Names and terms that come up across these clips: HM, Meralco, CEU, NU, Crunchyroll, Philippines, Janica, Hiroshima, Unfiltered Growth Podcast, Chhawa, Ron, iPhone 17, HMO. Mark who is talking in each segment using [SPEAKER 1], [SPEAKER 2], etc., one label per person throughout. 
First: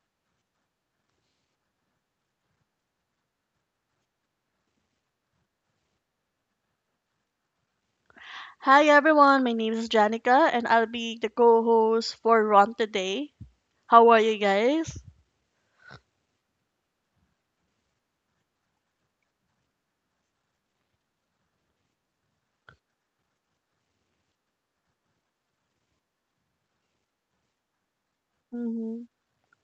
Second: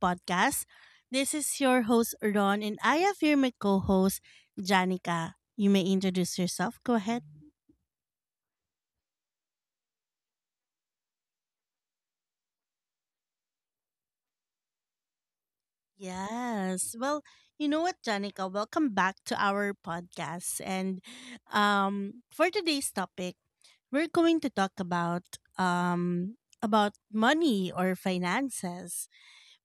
[SPEAKER 1] Podcast. This is your host, Ron, and I have here my co host, Janica. You may introduce yourself. Go ahead.
[SPEAKER 2] Hi everyone, my name is Janica and I'll be the co-host for Ron today. How are you guys?
[SPEAKER 1] Yes. Well, you know what, Janica? Welcome back to our podcast. And For today's topic, we're going to talk about money or
[SPEAKER 2] Mm-hmm.
[SPEAKER 1] finances.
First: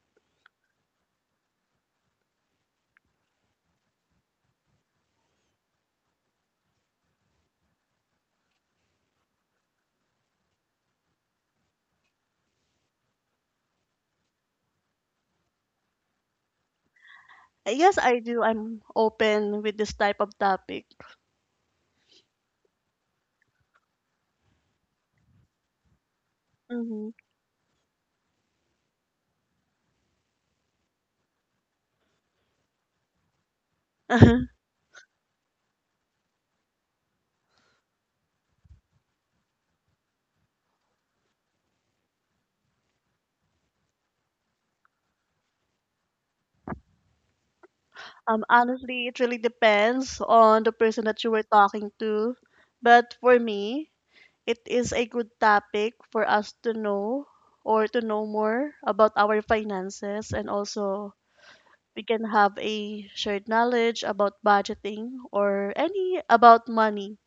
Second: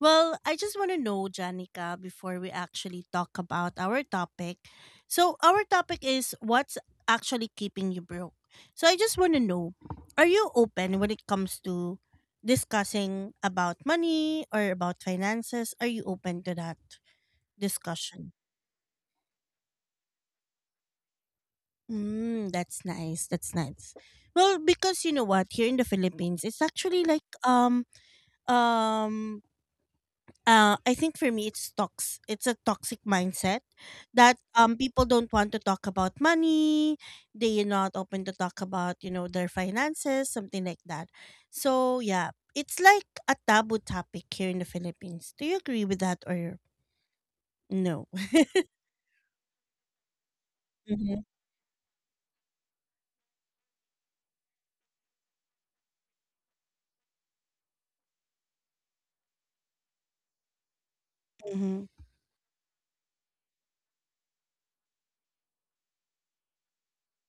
[SPEAKER 1] Well, I just want to know, Janica, before we actually talk about our topic. So, our topic is what's actually keeping you broke. So, I just want to know, are you open when it comes to discussing about money or about finances? Are you open to that
[SPEAKER 2] Yes, I
[SPEAKER 1] discussion?
[SPEAKER 2] do. I'm open with this type of topic.
[SPEAKER 1] Mm, that's nice. That's nice. Well, because you know what, here in the Philippines, it's actually
[SPEAKER 2] Mm-hmm.
[SPEAKER 1] like um I think for me it's tox it's a toxic mindset that people don't want to talk about money, they're not open to talk about, you know, their finances, something like that. So yeah, it's like a taboo topic here in the Philippines. Do you agree with that or no?
[SPEAKER 2] Honestly, it really depends on the person
[SPEAKER 1] Mhm.
[SPEAKER 2] that you were talking to. But for me, it is a good topic for us to know or to know more about our finances, and also
[SPEAKER 1] Mm-hmm.
[SPEAKER 2] we can have a shared knowledge about budgeting or any about money.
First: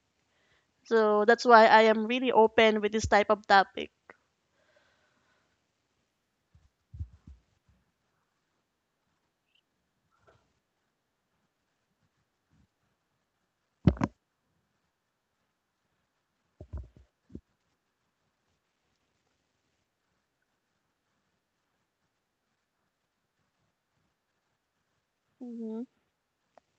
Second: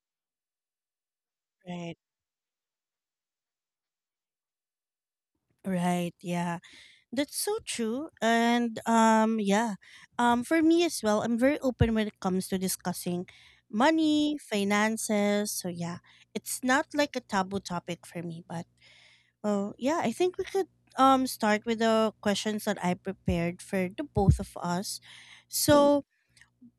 [SPEAKER 2] So that's why I
[SPEAKER 1] Right.
[SPEAKER 2] am really open with this type of topic.
[SPEAKER 1] Right, yeah. That's so true. And for me as well, I'm very open when it comes to discussing money, finances. So yeah, it's not like a taboo topic for me, but well, yeah, I think we could start with the questions that I prepared for the both of us.
[SPEAKER 2] Mhm.
[SPEAKER 1] So,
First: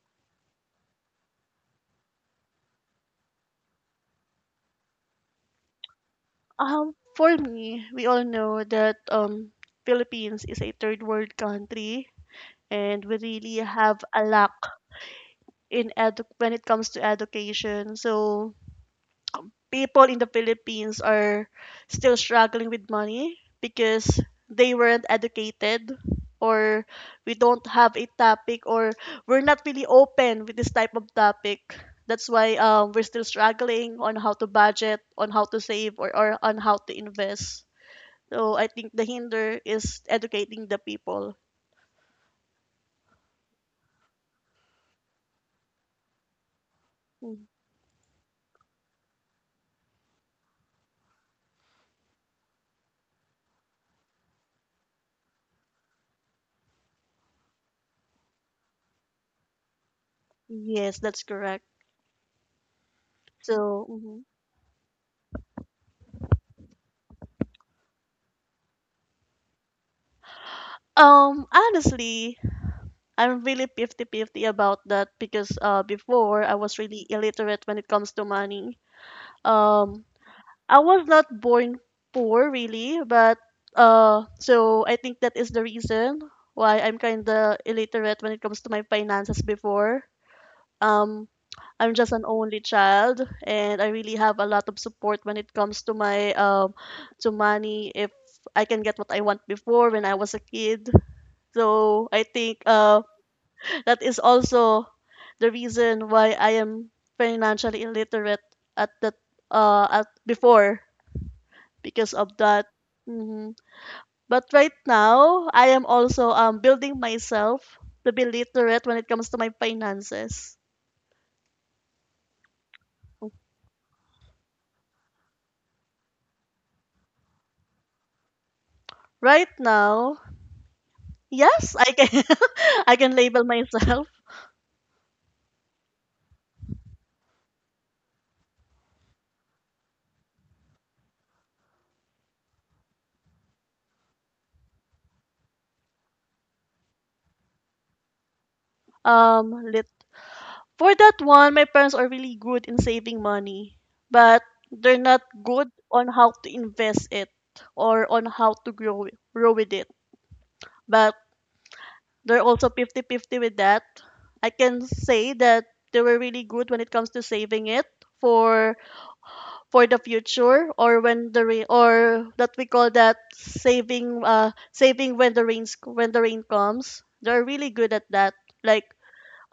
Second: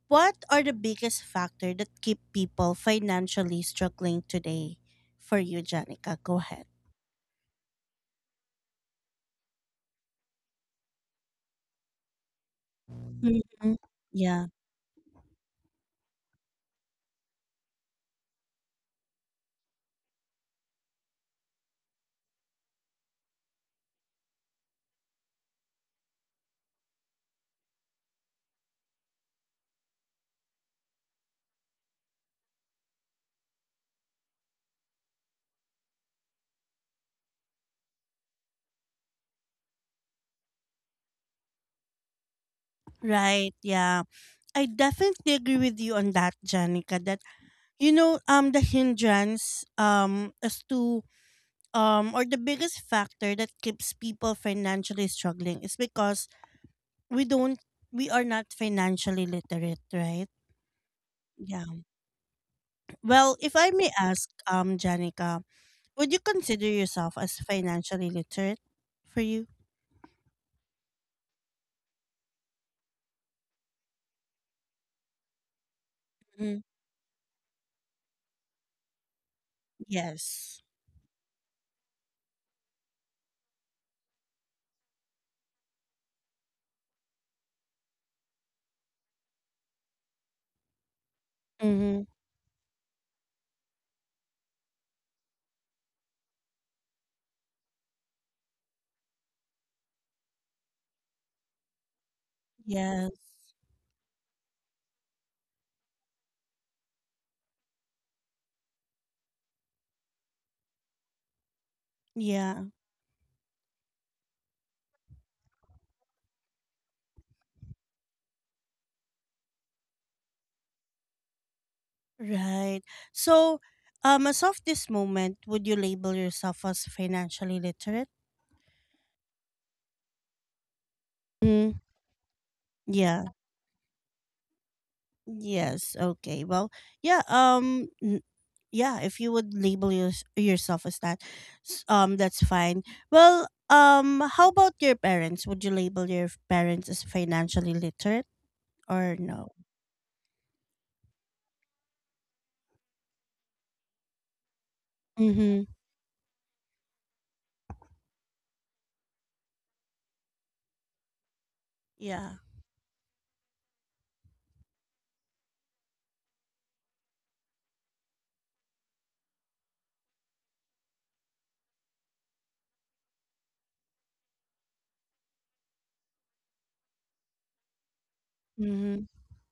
[SPEAKER 1] what are the biggest factor that keep people financially struggling today? For you, Janica, go ahead.
[SPEAKER 2] For me, we all know that Philippines is a third world country, and we really
[SPEAKER 1] Mhm.
[SPEAKER 2] have a
[SPEAKER 1] Yeah.
[SPEAKER 2] lack in when it comes to education. So people in the Philippines are still struggling with money because they weren't educated, or we don't have a topic, or we're not really open with this type of topic. That's why we're still struggling on how to budget, on how to save, or on how to invest. So I think the hinder is educating the people.
[SPEAKER 1] Right. Yeah. I definitely agree with you on that, Janica. That
[SPEAKER 2] Mm.
[SPEAKER 1] you know, um, the hindrance, as to or the biggest factor that keeps people financially struggling is because we don't, we are not financially literate, right?
[SPEAKER 2] Yes, that's correct.
[SPEAKER 1] Yeah. Well, if I
[SPEAKER 2] So,
[SPEAKER 1] may
[SPEAKER 2] mhm.
[SPEAKER 1] ask, Janica, would you consider yourself as financially literate for you?
[SPEAKER 2] Honestly, I'm really 50-50 about that because before I
[SPEAKER 1] Mhm.
[SPEAKER 2] was really illiterate when it comes to money. Um,
[SPEAKER 1] Yes.
[SPEAKER 2] I was not born poor really, but so I think that is the reason why I'm kind of illiterate when it comes to my finances before. Um, I'm
[SPEAKER 1] Mm-hmm.
[SPEAKER 2] just an only child, and I really have a lot of support when it comes to my to money. If I can get what I want before when I was a kid, so I think
[SPEAKER 1] Yes.
[SPEAKER 2] that is also the reason why I am financially illiterate at that at before, because of
[SPEAKER 1] Yeah.
[SPEAKER 2] that. Mhm. But right now, I am also building myself to be literate when it comes to my finances.
[SPEAKER 1] Right. So, as of this moment, would you label yourself as financially literate?
[SPEAKER 2] Right now,
[SPEAKER 1] Mm,
[SPEAKER 2] yes, I can I can
[SPEAKER 1] yeah.
[SPEAKER 2] label myself.
[SPEAKER 1] Yes. Okay. Well, yeah. Yeah. If you would label yourself as that, that's fine. Well, how about your parents? Would you label your parents as financially literate or no?
[SPEAKER 2] um For that one, my parents are really good in saving money, but they're not
[SPEAKER 1] Mm-hmm.
[SPEAKER 2] good on how to invest it or on how to grow with it. But
[SPEAKER 1] Yeah.
[SPEAKER 2] they're also 50-50 with that. I can say that they were really good when it comes to saving it for for the future, or when the rain, or that we call that saving saving when the rain comes. They're really good at that. Like
[SPEAKER 1] Mm-hmm.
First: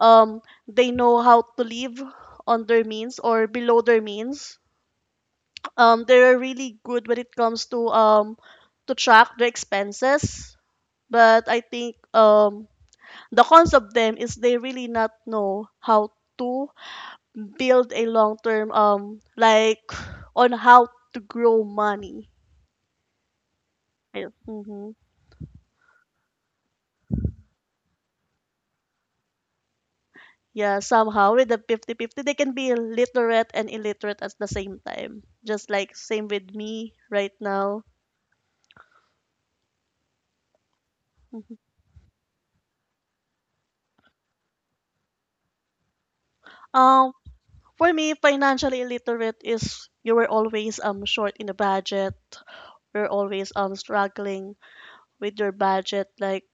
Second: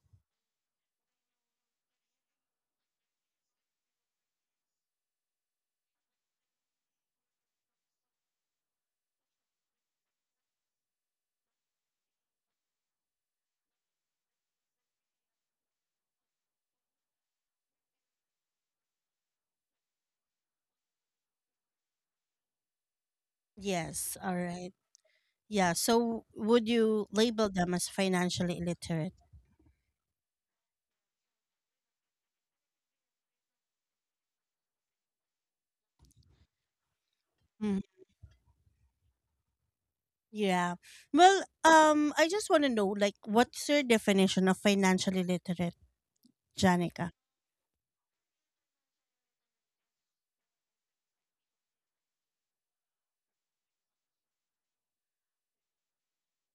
[SPEAKER 2] um they know how to live on their means or below their means. They're really good when it comes to track their expenses, but I think the cons of them is they really not know how to build a long term, like on how to grow money.
[SPEAKER 1] Yes.
[SPEAKER 2] Yeah,
[SPEAKER 1] All right.
[SPEAKER 2] mm-hmm.
[SPEAKER 1] Yeah. So, would you label them as financially illiterate?
[SPEAKER 2] Yeah, somehow with the 50-50, they can be literate and illiterate at the same time, just like same with me right now.
[SPEAKER 1] Yeah. Well, I just want to know, like, what's your definition of financially literate? Janica.
[SPEAKER 2] Um, for me, financially illiterate is you were always short in the budget. You're always struggling with your budget, like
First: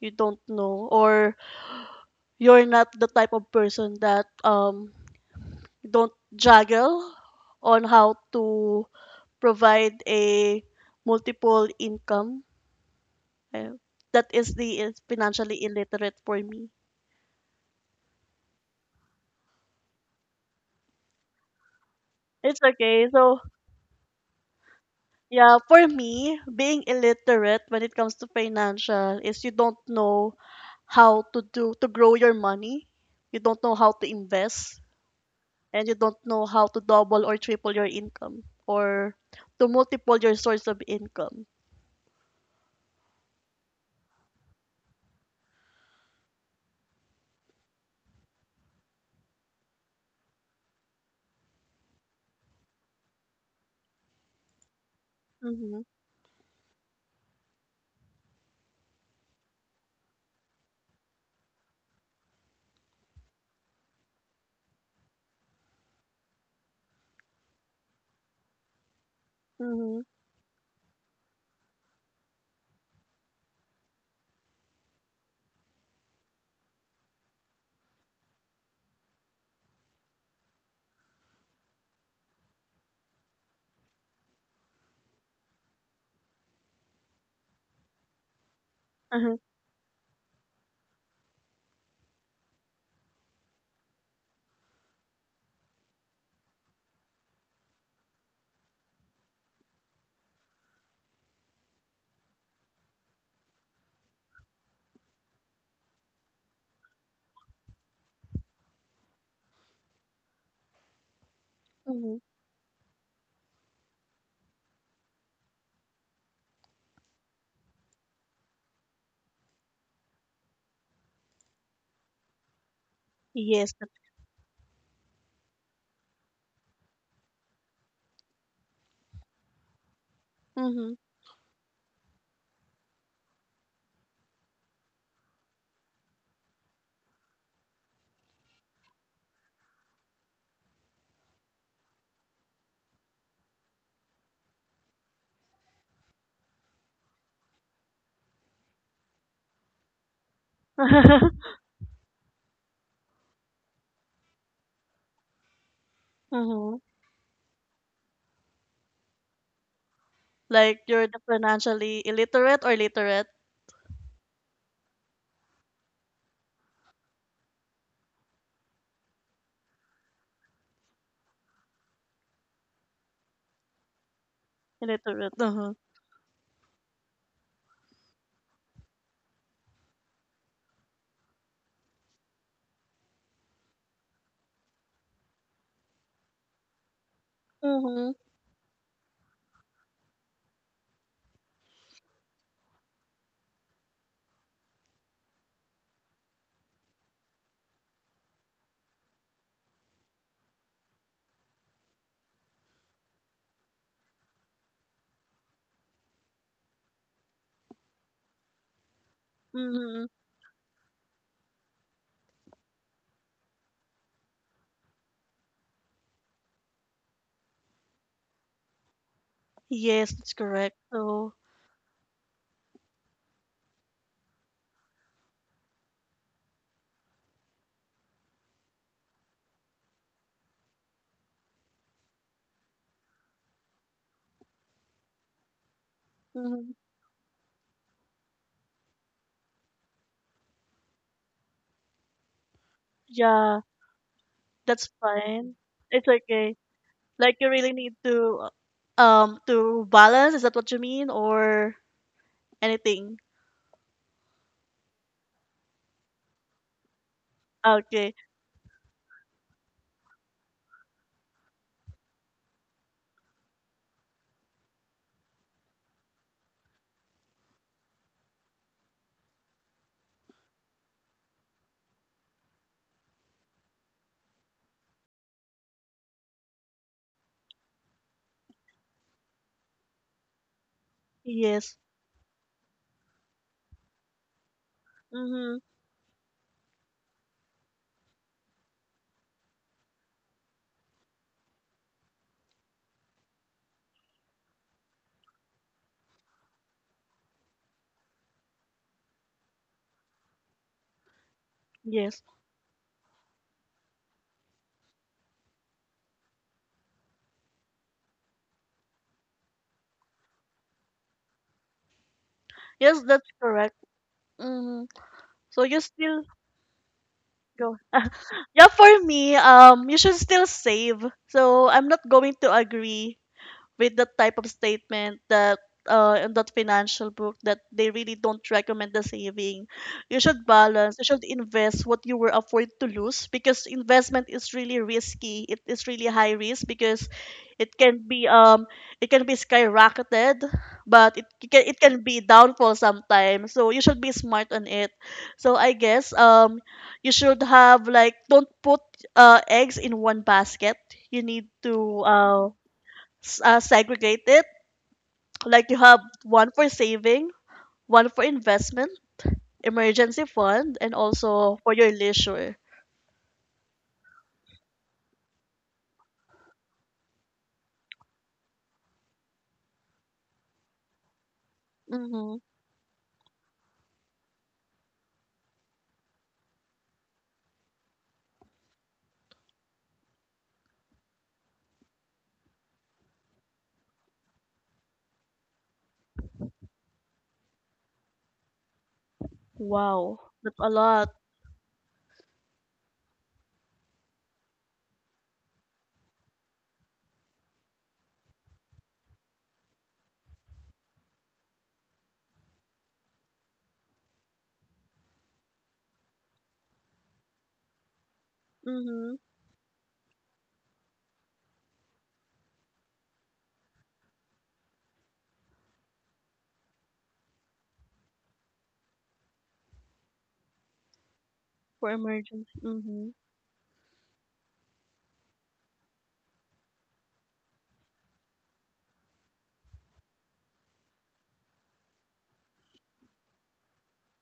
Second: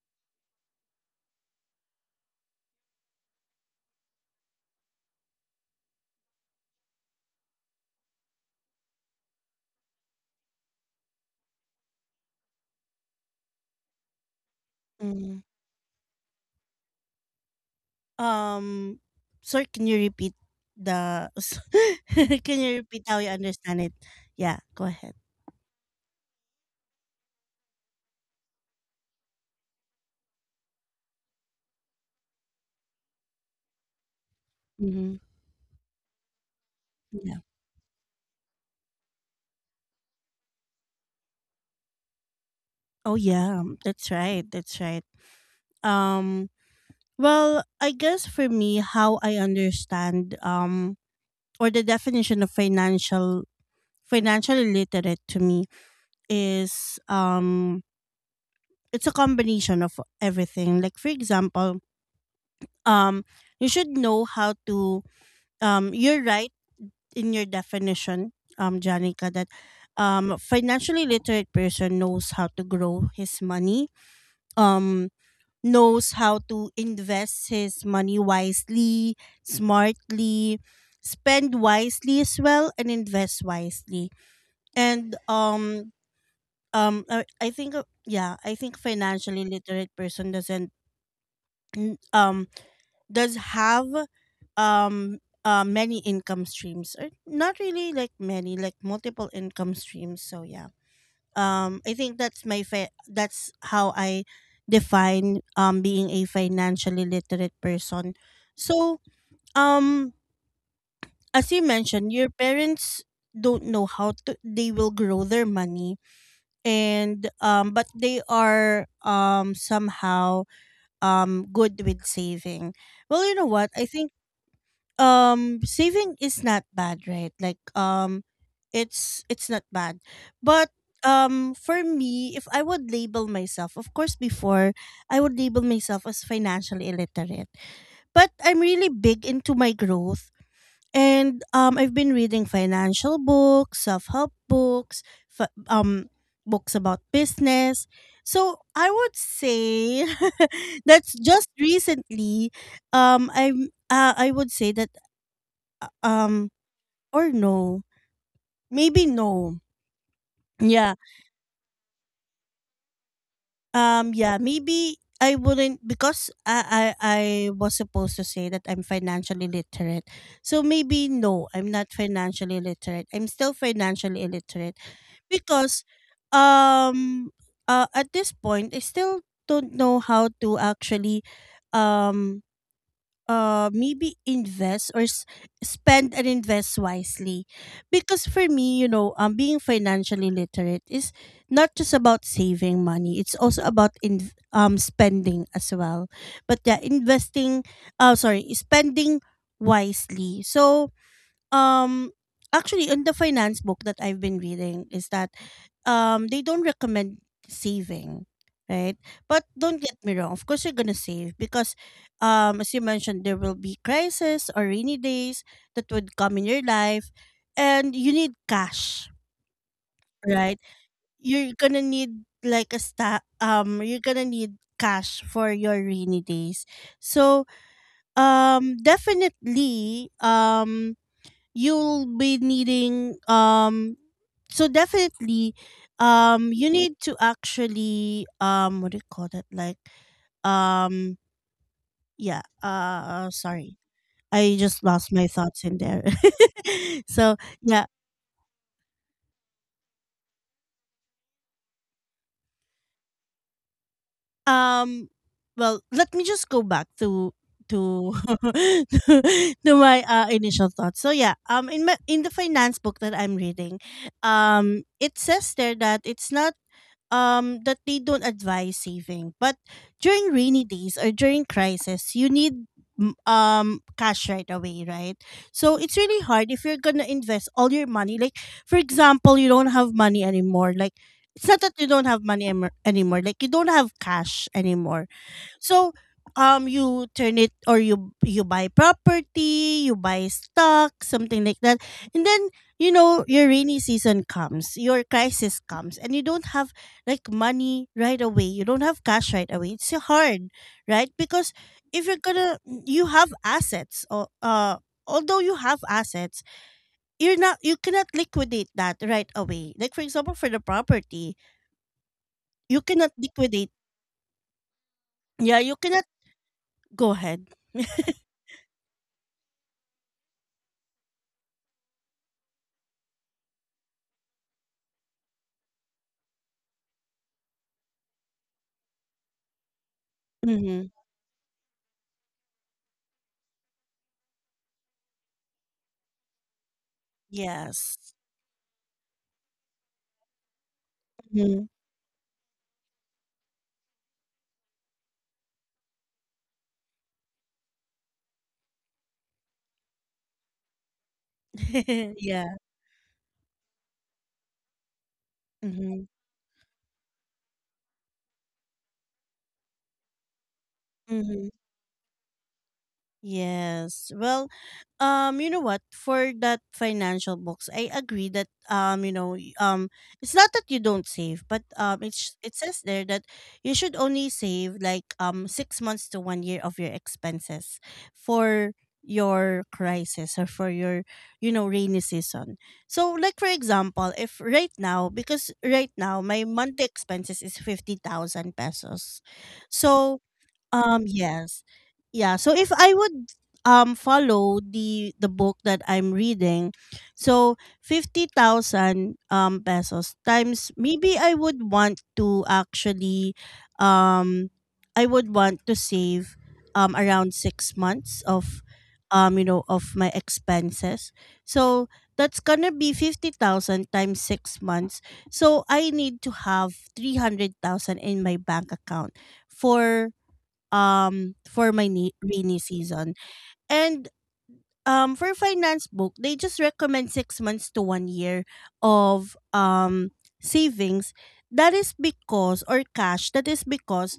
[SPEAKER 2] you don't know, or you're not the type of person that don't juggle on how to provide a multiple income. Uh, That is the is
[SPEAKER 1] Mm.
[SPEAKER 2] financially illiterate for me.
[SPEAKER 1] Um, sorry, can you repeat the?
[SPEAKER 2] It's
[SPEAKER 1] Can you repeat
[SPEAKER 2] okay.
[SPEAKER 1] how you
[SPEAKER 2] So,
[SPEAKER 1] understand it? Yeah, go ahead.
[SPEAKER 2] yeah, for me, being illiterate when it comes to financial is you don't know how to do to grow your money. You don't know how to invest,
[SPEAKER 1] Mm-hmm.
[SPEAKER 2] and you don't know how to double or
[SPEAKER 1] Yeah.
[SPEAKER 2] triple your income, or to multiple your source of income.
[SPEAKER 1] Oh yeah, that's right. That's right. Um well, I guess for me how I understand or the definition of financially literate to me
[SPEAKER 2] Mhm.
[SPEAKER 1] is it's a combination of everything. Like for example, um you should know how to you're right in your definition, Janica, that
[SPEAKER 2] Mhm.
[SPEAKER 1] financially literate person knows how to grow his money, um, knows how to invest his money wisely, smartly, spend wisely as well, and invest wisely. And um, I think I think
[SPEAKER 2] Uh-huh.
[SPEAKER 1] financially literate person doesn't n- does have um many income streams, or not really like many like multiple income streams. So yeah, I think that's how I define being a financially literate person. So, um as you mentioned,
[SPEAKER 2] Mhm.
[SPEAKER 1] your parents don't know how to they will grow their money, and but they are somehow good with saving. Well, you know what,
[SPEAKER 2] Yes.
[SPEAKER 1] I think saving is not bad, right? Like, it's not bad, but
[SPEAKER 2] Mhm.
[SPEAKER 1] for me, if I would label myself, of course before I would label myself as financially illiterate, but I'm really big into my growth, and I've been reading financial books, self-help books, f- um books about business. So I would say that's just recently. I would say that um,
[SPEAKER 2] Mhm.
[SPEAKER 1] or no. Maybe no.
[SPEAKER 2] Like,
[SPEAKER 1] Yeah.
[SPEAKER 2] you're the financially illiterate or literate?
[SPEAKER 1] Yeah, maybe I wouldn't because I was supposed to say that I'm financially literate. So maybe no, I'm not financially literate. I'm still financially illiterate
[SPEAKER 2] Illiterate. Uh-huh.
[SPEAKER 1] because um at this point I still don't know how to actually um maybe invest, spend and invest wisely,
[SPEAKER 2] Mhm.
[SPEAKER 1] because for me, you know, being financially literate is not just about saving money, it's also about in spending as well. But yeah, investing sorry spending wisely. So, um actually in the finance book that I've been reading is that they don't recommend saving, right? But don't get
[SPEAKER 2] Mhm.
[SPEAKER 1] me wrong. Of course, you're gonna save because, as you mentioned, there will be crisis or rainy days that would come in your life, and you need cash,
[SPEAKER 2] Yes, that's
[SPEAKER 1] right?
[SPEAKER 2] correct. So,
[SPEAKER 1] You're gonna need cash for your rainy days. So, definitely, you'll be needing so definitely
[SPEAKER 2] mhm.
[SPEAKER 1] you need to actually what do you call that, like um yeah
[SPEAKER 2] Yeah,
[SPEAKER 1] sorry I
[SPEAKER 2] that's
[SPEAKER 1] just lost my
[SPEAKER 2] fine.
[SPEAKER 1] thoughts in
[SPEAKER 2] It's
[SPEAKER 1] there.
[SPEAKER 2] okay. Like,
[SPEAKER 1] So
[SPEAKER 2] you really
[SPEAKER 1] yeah,
[SPEAKER 2] need to balance, is that what you mean? Or anything?
[SPEAKER 1] um well, let me just go back
[SPEAKER 2] Okay.
[SPEAKER 1] to to my initial thoughts. So yeah, in my in the finance book that I'm reading, it says there that it's not that they don't advise saving, but during rainy days or during crisis, you need cash right away, right? So it's really hard if you're gonna invest all your money. Like for example, you don't have money anymore like it's not that
[SPEAKER 2] Yes.
[SPEAKER 1] you don't have money anymore, like you don't have cash anymore.
[SPEAKER 2] Mm-hmm.
[SPEAKER 1] So, you turn it, or you buy property, you buy stock, something like that, and then, you know, your rainy season comes, your crisis comes, and you don't have like money right away. You don't have cash right away. It's so hard, right? Because if
[SPEAKER 2] Yes.
[SPEAKER 1] you're gonna, you have assets, or although you have assets, you cannot liquidate that right away. Like for example, for the property, you
[SPEAKER 2] Yes,
[SPEAKER 1] cannot
[SPEAKER 2] that's
[SPEAKER 1] liquidate.
[SPEAKER 2] correct. Mm-hmm.
[SPEAKER 1] Yeah,
[SPEAKER 2] So
[SPEAKER 1] you
[SPEAKER 2] you
[SPEAKER 1] cannot.
[SPEAKER 2] still
[SPEAKER 1] Go ahead.
[SPEAKER 2] go. Yeah, for me, you should still save. So I'm not going to agree with that type of statement that in that financial book that they really don't recommend the saving. You should
[SPEAKER 1] Mm-hmm.
[SPEAKER 2] balance, you should invest what you were afford to lose because investment is really risky. It is really high risk because it
[SPEAKER 1] Yes.
[SPEAKER 2] can be um it can be skyrocketed, but it can,
[SPEAKER 1] Mhm.
[SPEAKER 2] it can be downfall sometimes. So you should be smart on it. So I guess you should have like, don't put eggs in one basket. You need to uh
[SPEAKER 1] Yeah.
[SPEAKER 2] segregated. Like you have
[SPEAKER 1] Mhm.
[SPEAKER 2] one for saving, one for investment, emergency fund, and
[SPEAKER 1] Mhm.
[SPEAKER 2] also for your leisure.
[SPEAKER 1] Yes. Well, you know what? For that financial box, I agree that you know, it's not that you don't save, but
[SPEAKER 2] Mm-hmm.
[SPEAKER 1] it says there that you should only save like 6 months to 1 year of your expenses for your crisis or for your, you know, rainy season. So, like for example, if right now, because right now my monthly expenses is 50,000 pesos,
[SPEAKER 2] Wow,
[SPEAKER 1] so
[SPEAKER 2] that's a lot.
[SPEAKER 1] yes. Yeah, so if I would follow the book that I'm reading, so 50,000 pesos times, maybe I would want to actually um I would want to save around 6 months of,
[SPEAKER 2] Mm-hmm.
[SPEAKER 1] you know, of my expenses. So that's going to be 50,000 times 6 months. So I need to have 300,000 in my bank account for, for my
[SPEAKER 2] For emergency.
[SPEAKER 1] rainy
[SPEAKER 2] Mm-hmm.
[SPEAKER 1] season. And for finance book, they just recommend 6 months to 1 year of savings. That is because, or cash, that is because,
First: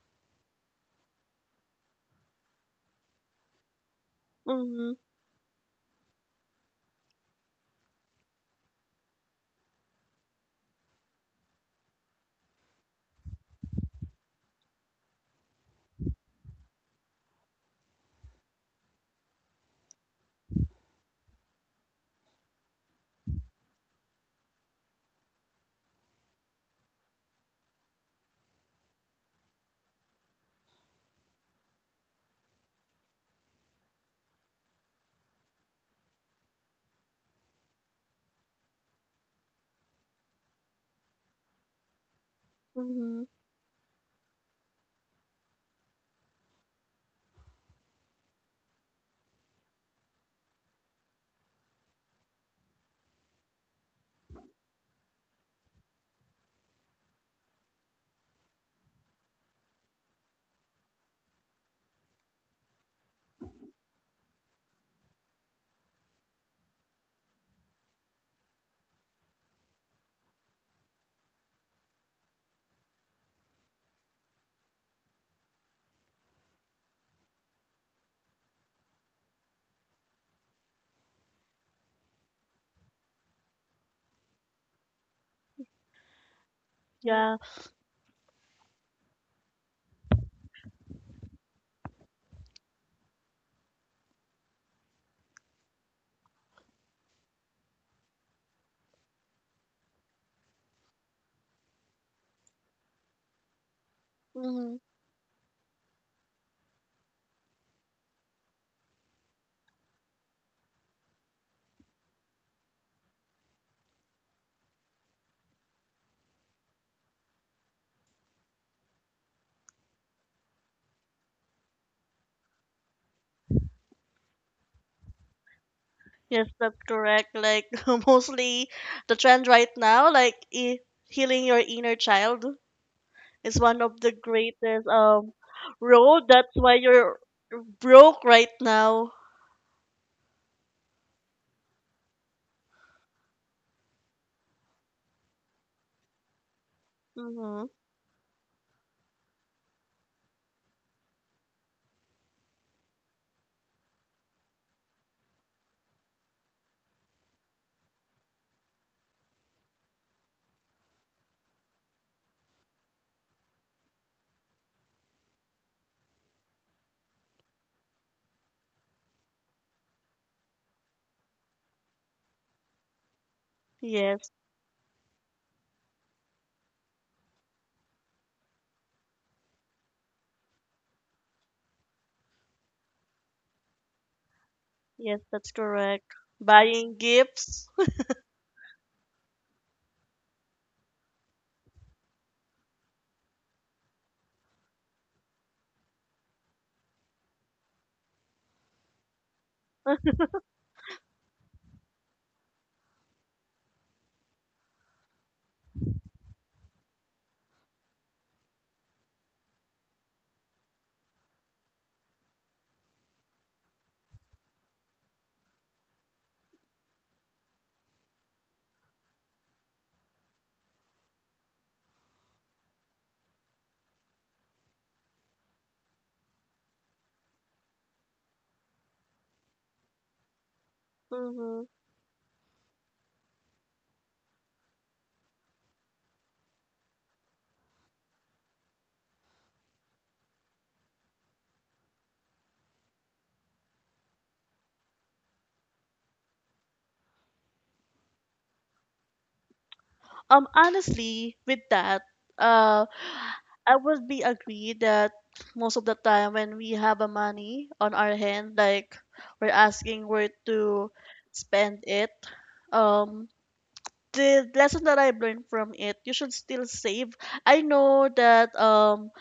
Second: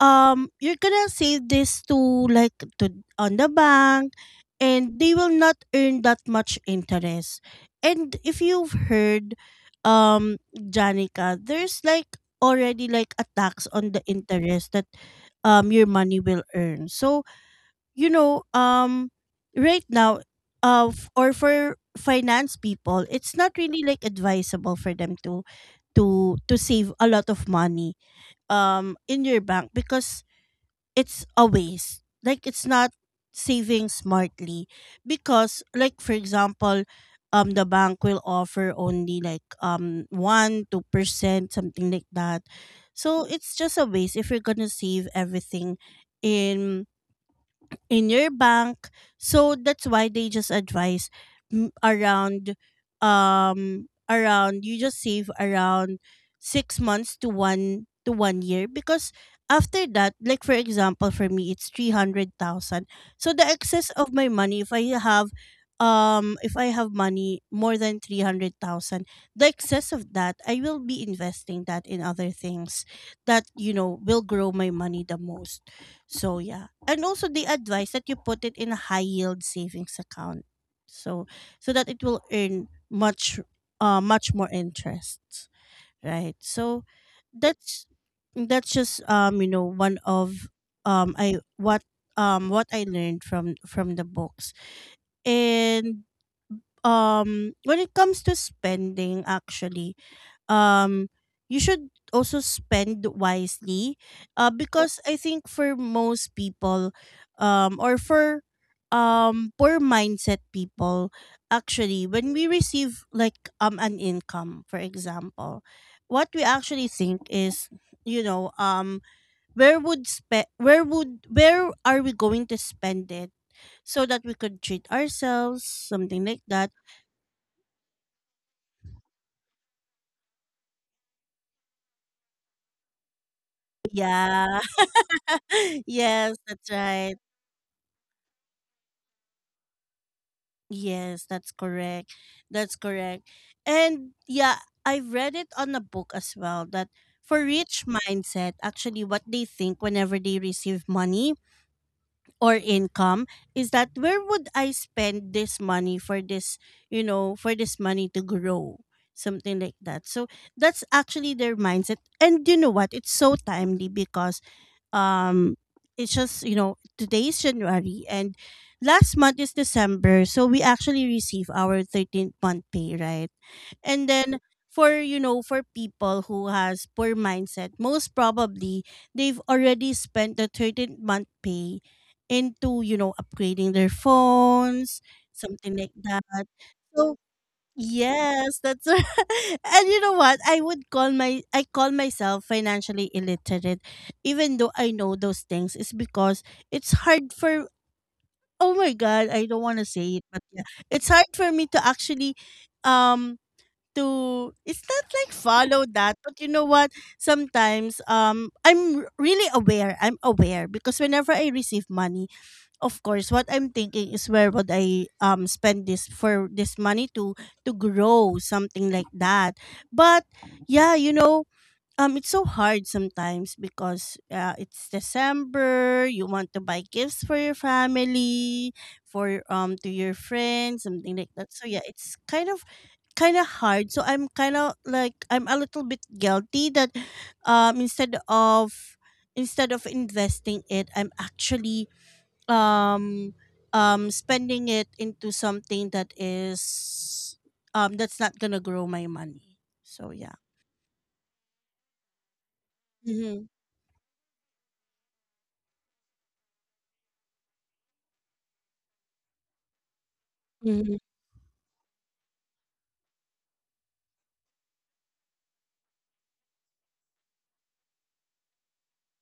[SPEAKER 1] you're gonna save this to like to on the bank,
[SPEAKER 2] Mm-hmm.
[SPEAKER 1] and they will not earn that much interest. And if you've heard, Janica, there's like already like a tax on the interest that your money will earn. So, you know, right now, or for finance people, it's not really like advisable for them to save a lot of money in your bank, because it's a waste. Like it's not saving smartly, because like for example, the bank will offer only like 1 2% something like that.
[SPEAKER 2] Mm-hmm.
[SPEAKER 1] So it's just a waste if you're going to save everything in in your bank. So that's why they just advise mm, around, you just save around 6 months to 1 year, because after that, like for example for me, it's 300,000. So the excess of my money, if I have money more than 300,000, the excess of that I will be investing that in other things that, you know, will grow my money the most. So yeah, and also they advise that you put it in a high yield savings account, so so that it will earn much much more interest, right? So
[SPEAKER 2] Yeah.
[SPEAKER 1] that's just you know, one of I what I learned from the books. And when it comes to spending, actually, um you should also spend wisely,
[SPEAKER 2] Mm-hmm.
[SPEAKER 1] because I think for most people, or for poor mindset people, actually, when we receive like an income, for example, what we actually think is, you know, where would spe- where would where are we going to spend it, so that we could treat ourselves, something like
[SPEAKER 2] Yes,
[SPEAKER 1] that.
[SPEAKER 2] that's correct. Like mostly the trend right now, like healing your inner child is one of the
[SPEAKER 1] Yeah.
[SPEAKER 2] greatest road.
[SPEAKER 1] Yes,
[SPEAKER 2] That's
[SPEAKER 1] that's
[SPEAKER 2] why
[SPEAKER 1] right.
[SPEAKER 2] you're broke right now.
[SPEAKER 1] Yes, that's correct. That's correct. And yeah, I've read it on a book as well that for
[SPEAKER 2] Mm-hmm.
[SPEAKER 1] rich mindset, actually what they think whenever they receive money or income is that where would I spend this money for this, for this money to grow? Something like that. So that's actually their mindset. And you know what? It's so timely because um it's just today's January, and last month is December, so we actually receive our 13th month pay, right? And
[SPEAKER 2] Yes.
[SPEAKER 1] then for you know for people who has poor mindset, most probably they've already spent the 13th month pay into upgrading their phones,
[SPEAKER 2] Yes, that's
[SPEAKER 1] something like
[SPEAKER 2] correct.
[SPEAKER 1] that.
[SPEAKER 2] Buying
[SPEAKER 1] So
[SPEAKER 2] gifts.
[SPEAKER 1] yes, that's right. And you know what? I would call my I call myself financially illiterate, even though I know those things. It's because it's hard for oh my god, I don't want to say it, but yeah, it's hard for me to actually, um, to it's not like follow that, but you know what? Sometimes really aware. I'm aware because whenever I receive money, of course what I'm thinking is where would I spend this for this money to grow, something like that. But yeah, it's so hard sometimes because it's December, you want to buy gifts for your family, for to your friends, something like that. So
[SPEAKER 2] Hmm.
[SPEAKER 1] yeah, it's kind of hard. So I'm kind of like I'm a little bit guilty that um instead of instead of investing it I'm actually, um spending it into something that's not gonna grow my money. So yeah.
[SPEAKER 2] Honestly, with that, uh,
[SPEAKER 1] Mm-hmm.
[SPEAKER 2] I would be agree that most of the time when we have a money on our hand, like we're asking where to
[SPEAKER 1] Mm-hmm.
[SPEAKER 2] spend it. Um, the lesson that I've learned from it, you should still save. I know that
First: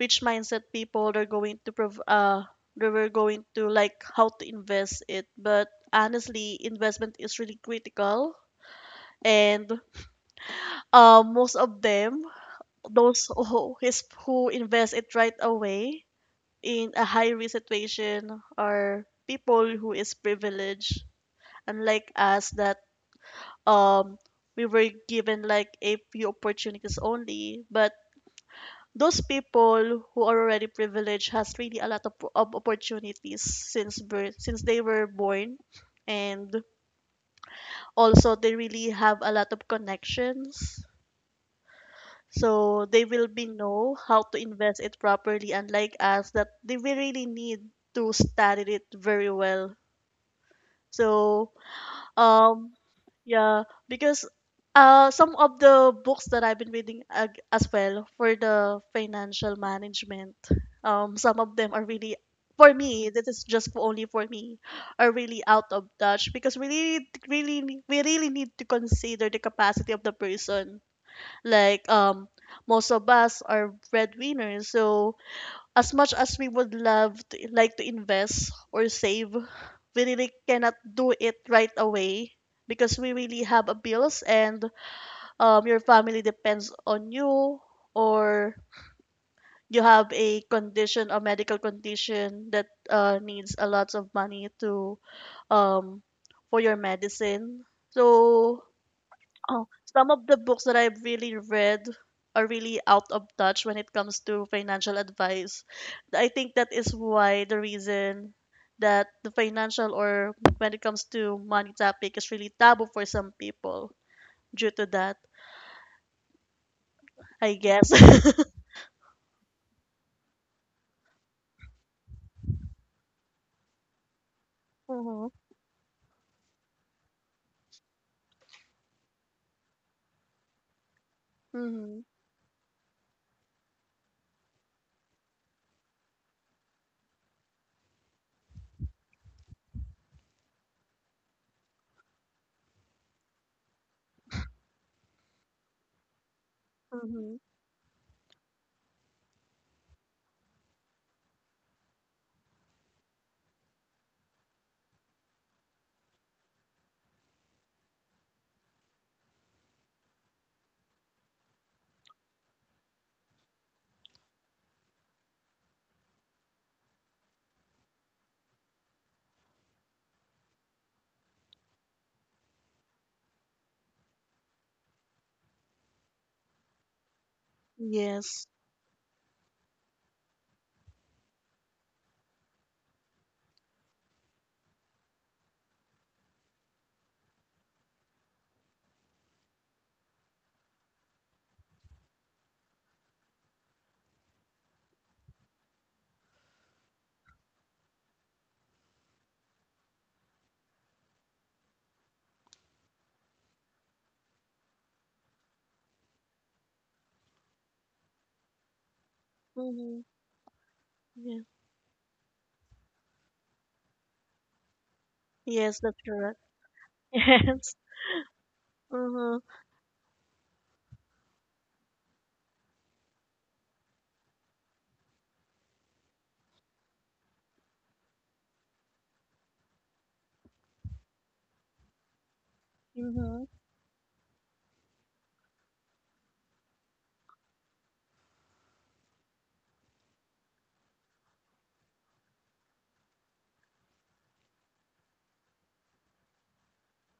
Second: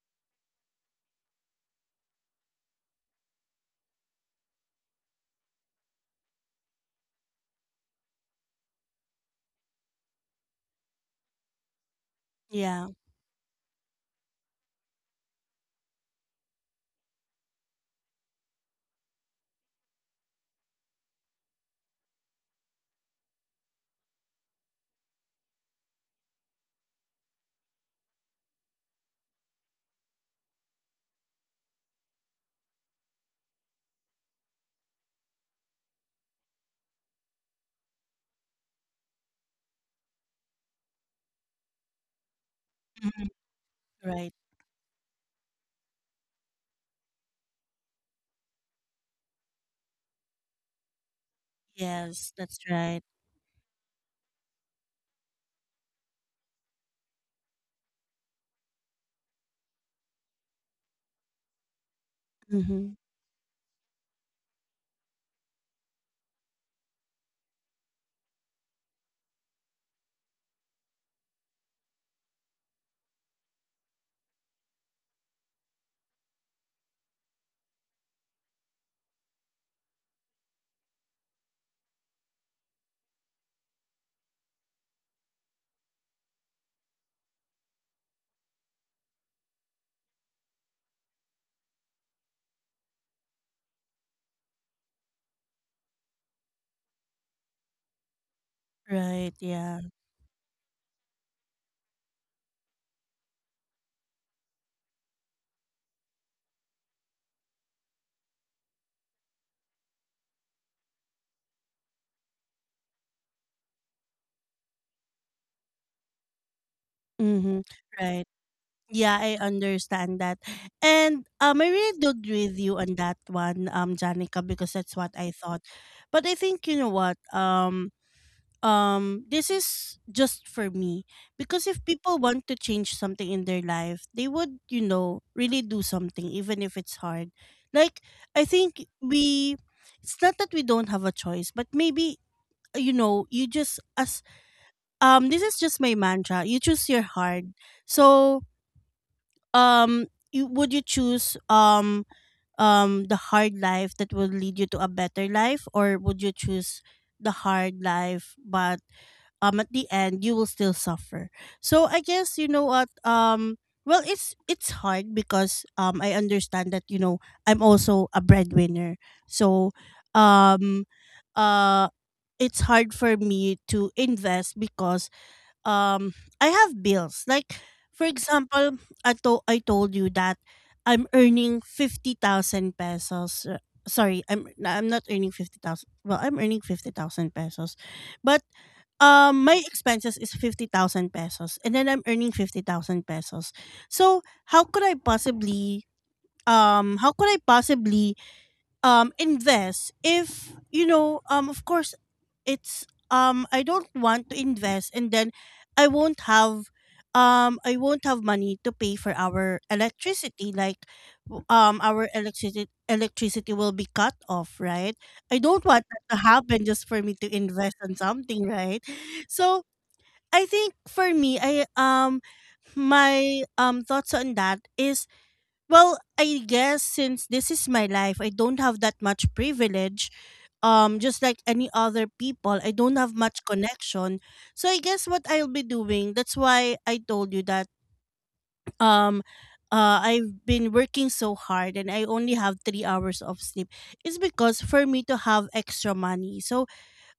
[SPEAKER 2] rich mindset people, they're going to they were going to like how to invest it, but honestly investment is really critical, and most of them,
[SPEAKER 1] Yeah.
[SPEAKER 2] those who invest it right away in a high risk situation are people who is privileged, unlike us that um we were given like a few opportunities only. But those people who are already privileged has really a lot of opportunities since birth, since they were born. And also they really have a lot of connections, so they will
[SPEAKER 1] Hmm.
[SPEAKER 2] be know how
[SPEAKER 1] Right.
[SPEAKER 2] to invest it properly, unlike us that they will really need to study it very well. So
[SPEAKER 1] Yes, that's
[SPEAKER 2] um
[SPEAKER 1] right.
[SPEAKER 2] yeah, because some of the books that I've been reading as well for the financial management, some of them are really, for
[SPEAKER 1] Mm-hmm.
[SPEAKER 2] me, this is just for only for me, are really out of touch because we really we really need to consider the capacity of the person. Like most of us are breadwinners, so as much as we would love to, like to invest or save, we really cannot do it right away because we really have a bills, and your family depends on you, or you have a condition, a medical condition that needs a lot of money to um, for your medicine. So,
[SPEAKER 1] Right.
[SPEAKER 2] oh,
[SPEAKER 1] Yeah.
[SPEAKER 2] some of the books that I've really read are really out of touch when it comes to financial advice. I think that is why the reason that the financial, or when it comes to money topic is really taboo for some people, due to that, I
[SPEAKER 1] Mm-hmm.
[SPEAKER 2] guess.
[SPEAKER 1] Right, yeah, I understand that. And I really do agree with you on that one, Janica, because that's what
[SPEAKER 2] Mm-hmm.
[SPEAKER 1] I thought. But I think, you know what, this is just for me, because if
[SPEAKER 2] Mm-hmm.
[SPEAKER 1] people want to change something in their life, they would really do something even if it's hard. Like I think we it's not that we don't have a choice, but maybe, you know you just as this is just my mantra: you choose your
[SPEAKER 2] Mm-hmm.
[SPEAKER 1] hard. So, um would you choose the hard life that will lead you to a better life, or would you choose the hard life but at the end you will still suffer? So I guess, you know what, well, it's hard because I understand that, I'm also a breadwinner. So, um uh it's hard for me to invest because um I have bills. Like for
[SPEAKER 2] Yes.
[SPEAKER 1] example, I told you that I'm earning 50,000 pesos. Sorry, I'm not earning 50,000. Well, I'm earning 50,000 pesos. But my expenses is 50,000 pesos, and then I'm earning 50,000 pesos. So, how could I possibly how could I possibly invest if, of course, it's I don't want to invest and then I won't have I won't have money to pay for our
[SPEAKER 2] Mm-hmm.
[SPEAKER 1] electricity. Like,
[SPEAKER 2] Yeah.
[SPEAKER 1] our electricity will be cut off, right? I don't
[SPEAKER 2] Yes,
[SPEAKER 1] want
[SPEAKER 2] that's
[SPEAKER 1] that to
[SPEAKER 2] correct.
[SPEAKER 1] happen just for me to
[SPEAKER 2] Yes.
[SPEAKER 1] invest on something, right?
[SPEAKER 2] Mm-hmm.
[SPEAKER 1] So I think for me, I my thoughts on that is, well, I guess since this is my life, I don't have that much privilege. Just like any other people, I don't have
[SPEAKER 2] Mm-hmm.
[SPEAKER 1] much connection. So I guess what I'll be doing, that's why I told you that, um I've been working so hard and I only have 3 hours of sleep. It's because for me to have extra money. So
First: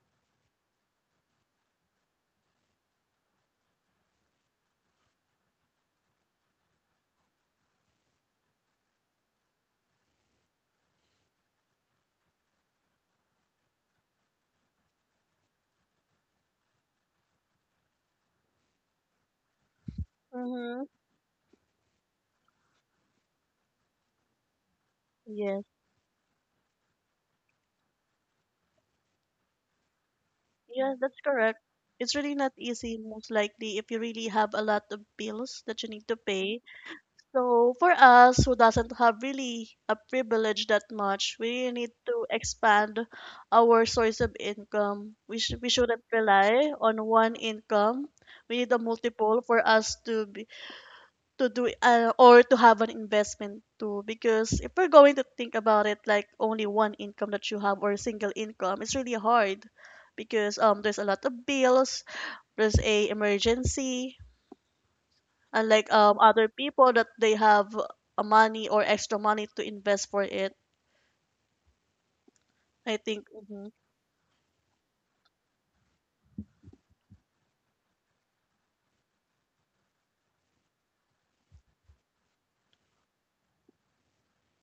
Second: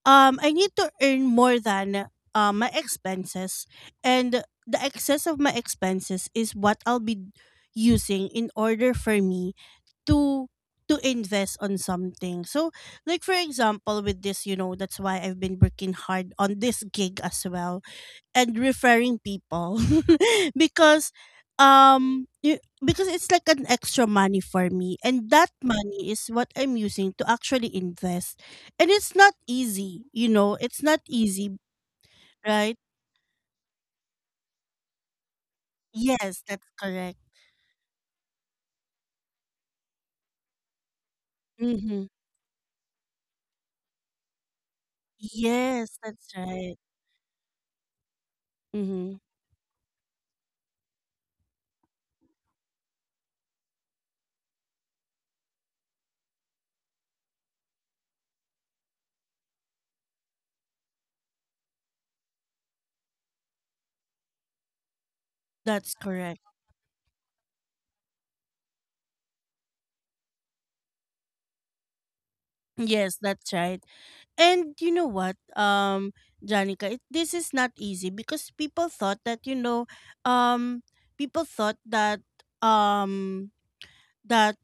[SPEAKER 1] I need to earn more than, my expenses, and the excess of my expenses is what I'll be using in order for me to to invest on something. So, like for example, with this, that's why I've been working hard on this gig as well and referring people,
[SPEAKER 2] Mm-hmm.
[SPEAKER 1] because um y- because it's like an extra money for me, and that money is what I'm using to actually invest. And it's not easy, it's
[SPEAKER 2] Yes,
[SPEAKER 1] not
[SPEAKER 2] that's
[SPEAKER 1] easy,
[SPEAKER 2] correct. It's really not
[SPEAKER 1] right?
[SPEAKER 2] easy, most likely, if you really have a lot of bills that you need to
[SPEAKER 1] Yes,
[SPEAKER 2] pay.
[SPEAKER 1] that's correct.
[SPEAKER 2] So for us who doesn't have really a privilege that much, we need
[SPEAKER 1] Mhm.
[SPEAKER 2] to expand our source of income. We
[SPEAKER 1] Yes,
[SPEAKER 2] shouldn't
[SPEAKER 1] that's
[SPEAKER 2] rely
[SPEAKER 1] right.
[SPEAKER 2] on one income. We need a
[SPEAKER 1] Mhm.
[SPEAKER 2] multiple for us to be to do or to have an investment too, because if we're going to think about it like only one income that you have, or single income, it's really hard because there's a lot of bills, there's a emergency, unlike
[SPEAKER 1] That's correct.
[SPEAKER 2] other people that they have a money or extra money to invest for it. I
[SPEAKER 1] Yes,
[SPEAKER 2] think
[SPEAKER 1] that's
[SPEAKER 2] mhm,
[SPEAKER 1] right. And you know what, Janica, this is not easy because people thought that, um, people thought um that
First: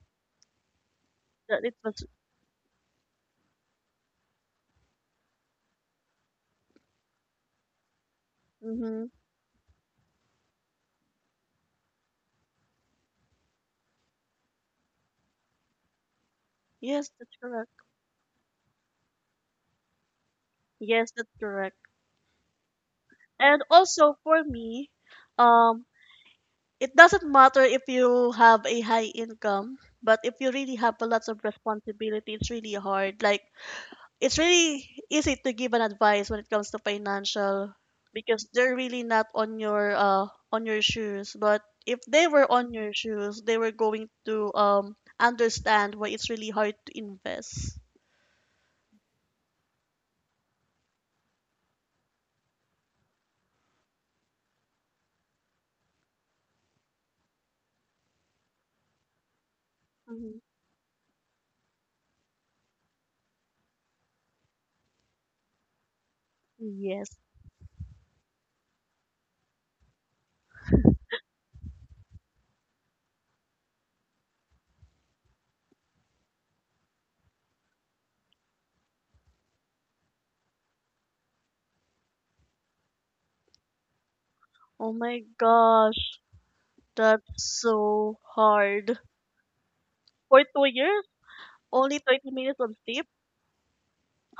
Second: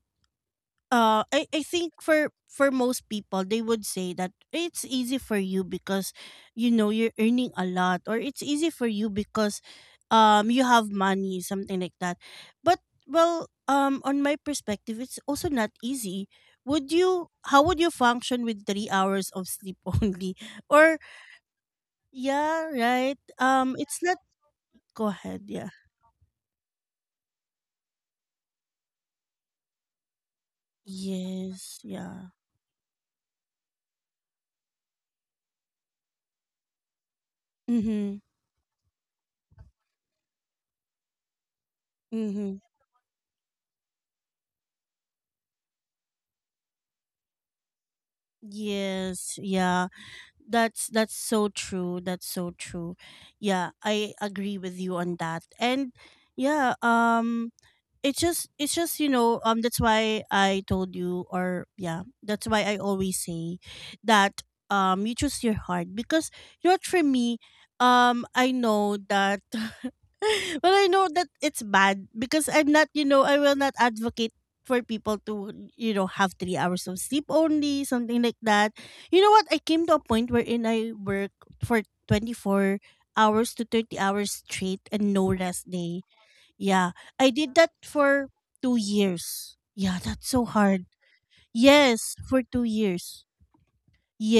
[SPEAKER 1] uh I
[SPEAKER 2] that it
[SPEAKER 1] think
[SPEAKER 2] was
[SPEAKER 1] for most people, they would say that it's easy for you because, you're earning a lot, or it's easy for
[SPEAKER 2] mhm.
[SPEAKER 1] you because you have money, something like that. But well, on my perspective, it's also not easy. would
[SPEAKER 2] Yes,
[SPEAKER 1] you
[SPEAKER 2] that's
[SPEAKER 1] how
[SPEAKER 2] correct.
[SPEAKER 1] would you function with 3 hours of sleep only? Or,
[SPEAKER 2] Yes, that's correct.
[SPEAKER 1] yeah, right,
[SPEAKER 2] And
[SPEAKER 1] it's
[SPEAKER 2] also
[SPEAKER 1] not
[SPEAKER 2] for me,
[SPEAKER 1] go ahead. Yeah.
[SPEAKER 2] um it doesn't matter if you have a high income, but if you really have a lot of
[SPEAKER 1] Yes, yeah.
[SPEAKER 2] responsibility, it's really hard. Like, it's really easy to give an advice when it comes to financial
[SPEAKER 1] Mhm.
[SPEAKER 2] because they're really not on your on your shoes. But if they were
[SPEAKER 1] Mhm.
[SPEAKER 2] on your shoes, they were going to understand why it's really hard to invest.
[SPEAKER 1] Yes, yeah. That's so true. That's so true. Yeah, I agree with you on that. And yeah, it's just, that's why
[SPEAKER 2] Mhm.
[SPEAKER 1] I told you, or yeah, that's why I always say that, you choose your heart because, you know what, for
[SPEAKER 2] Yes.
[SPEAKER 1] me, I know that, well, I know that it's bad because I will not advocate for people to have 3 hours of sleep only, something like that. You know what, I came to a point wherein I work for 24 hours to 30 hours straight
[SPEAKER 2] Oh
[SPEAKER 1] and
[SPEAKER 2] my
[SPEAKER 1] no rest day.
[SPEAKER 2] gosh,
[SPEAKER 1] Yeah,
[SPEAKER 2] that's
[SPEAKER 1] I did that
[SPEAKER 2] so
[SPEAKER 1] for two
[SPEAKER 2] hard.
[SPEAKER 1] years. Yeah, that's
[SPEAKER 2] For
[SPEAKER 1] so
[SPEAKER 2] two
[SPEAKER 1] hard.
[SPEAKER 2] years, only
[SPEAKER 1] Yes,
[SPEAKER 2] 30
[SPEAKER 1] for
[SPEAKER 2] minutes
[SPEAKER 1] two
[SPEAKER 2] of sleep.
[SPEAKER 1] years.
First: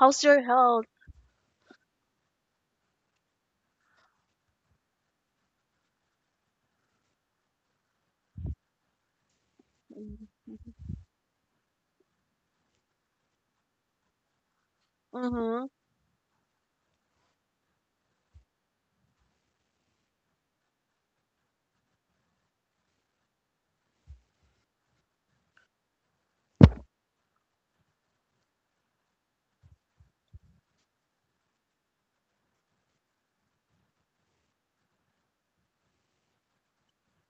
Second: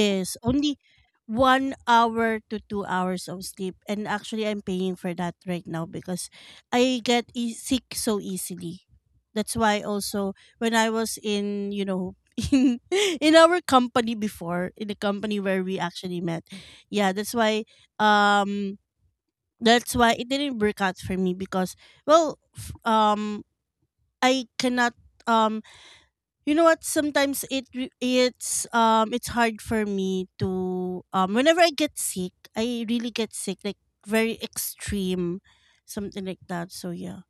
[SPEAKER 2] How's your
[SPEAKER 1] only
[SPEAKER 2] health?
[SPEAKER 1] 1 hour to 2 hours of sleep. And actually, I'm paying for that right now because I get sick so easily. That's why also when I was in, in in our company before, in the company where
[SPEAKER 2] Mm-hmm.
[SPEAKER 1] we actually met, yeah, that's um why it didn't work out for me because, well, I cannot. um you know what, sometimes it re- it's hard for me to, whenever I get sick, I really get sick, like very extreme, something like that. So yeah,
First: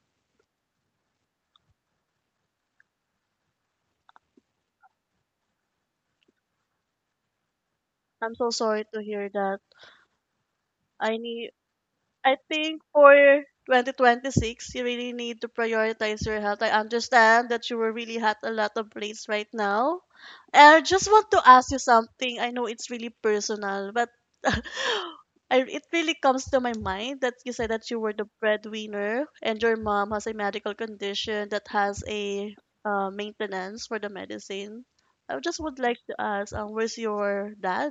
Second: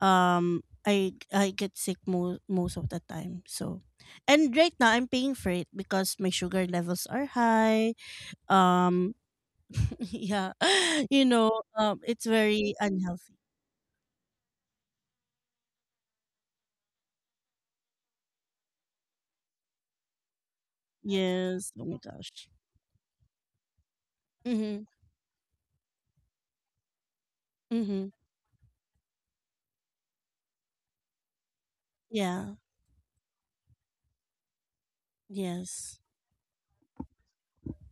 [SPEAKER 1] I get sick most of the time. So, and right now I'm paying for it because my sugar levels are high.
[SPEAKER 2] I'm so sorry to
[SPEAKER 1] um
[SPEAKER 2] hear that.
[SPEAKER 1] yeah,
[SPEAKER 2] I
[SPEAKER 1] you know
[SPEAKER 2] need,
[SPEAKER 1] it's
[SPEAKER 2] I
[SPEAKER 1] very
[SPEAKER 2] think
[SPEAKER 1] unhealthy.
[SPEAKER 2] for 2026, you really need to prioritize your health. I understand that you were really at a lot of place right now. And I just want to
[SPEAKER 1] Yes,
[SPEAKER 2] ask you
[SPEAKER 1] oh my
[SPEAKER 2] something.
[SPEAKER 1] gosh.
[SPEAKER 2] I know it's really personal, but
[SPEAKER 1] Mhm.
[SPEAKER 2] I, it really comes to my mind that you said that you
[SPEAKER 1] Mhm.
[SPEAKER 2] were the breadwinner and your mom has a medical condition that has
[SPEAKER 1] Yeah.
[SPEAKER 2] a maintenance for the medicine. I just would like
[SPEAKER 1] Yes.
[SPEAKER 2] to ask, where's your dad?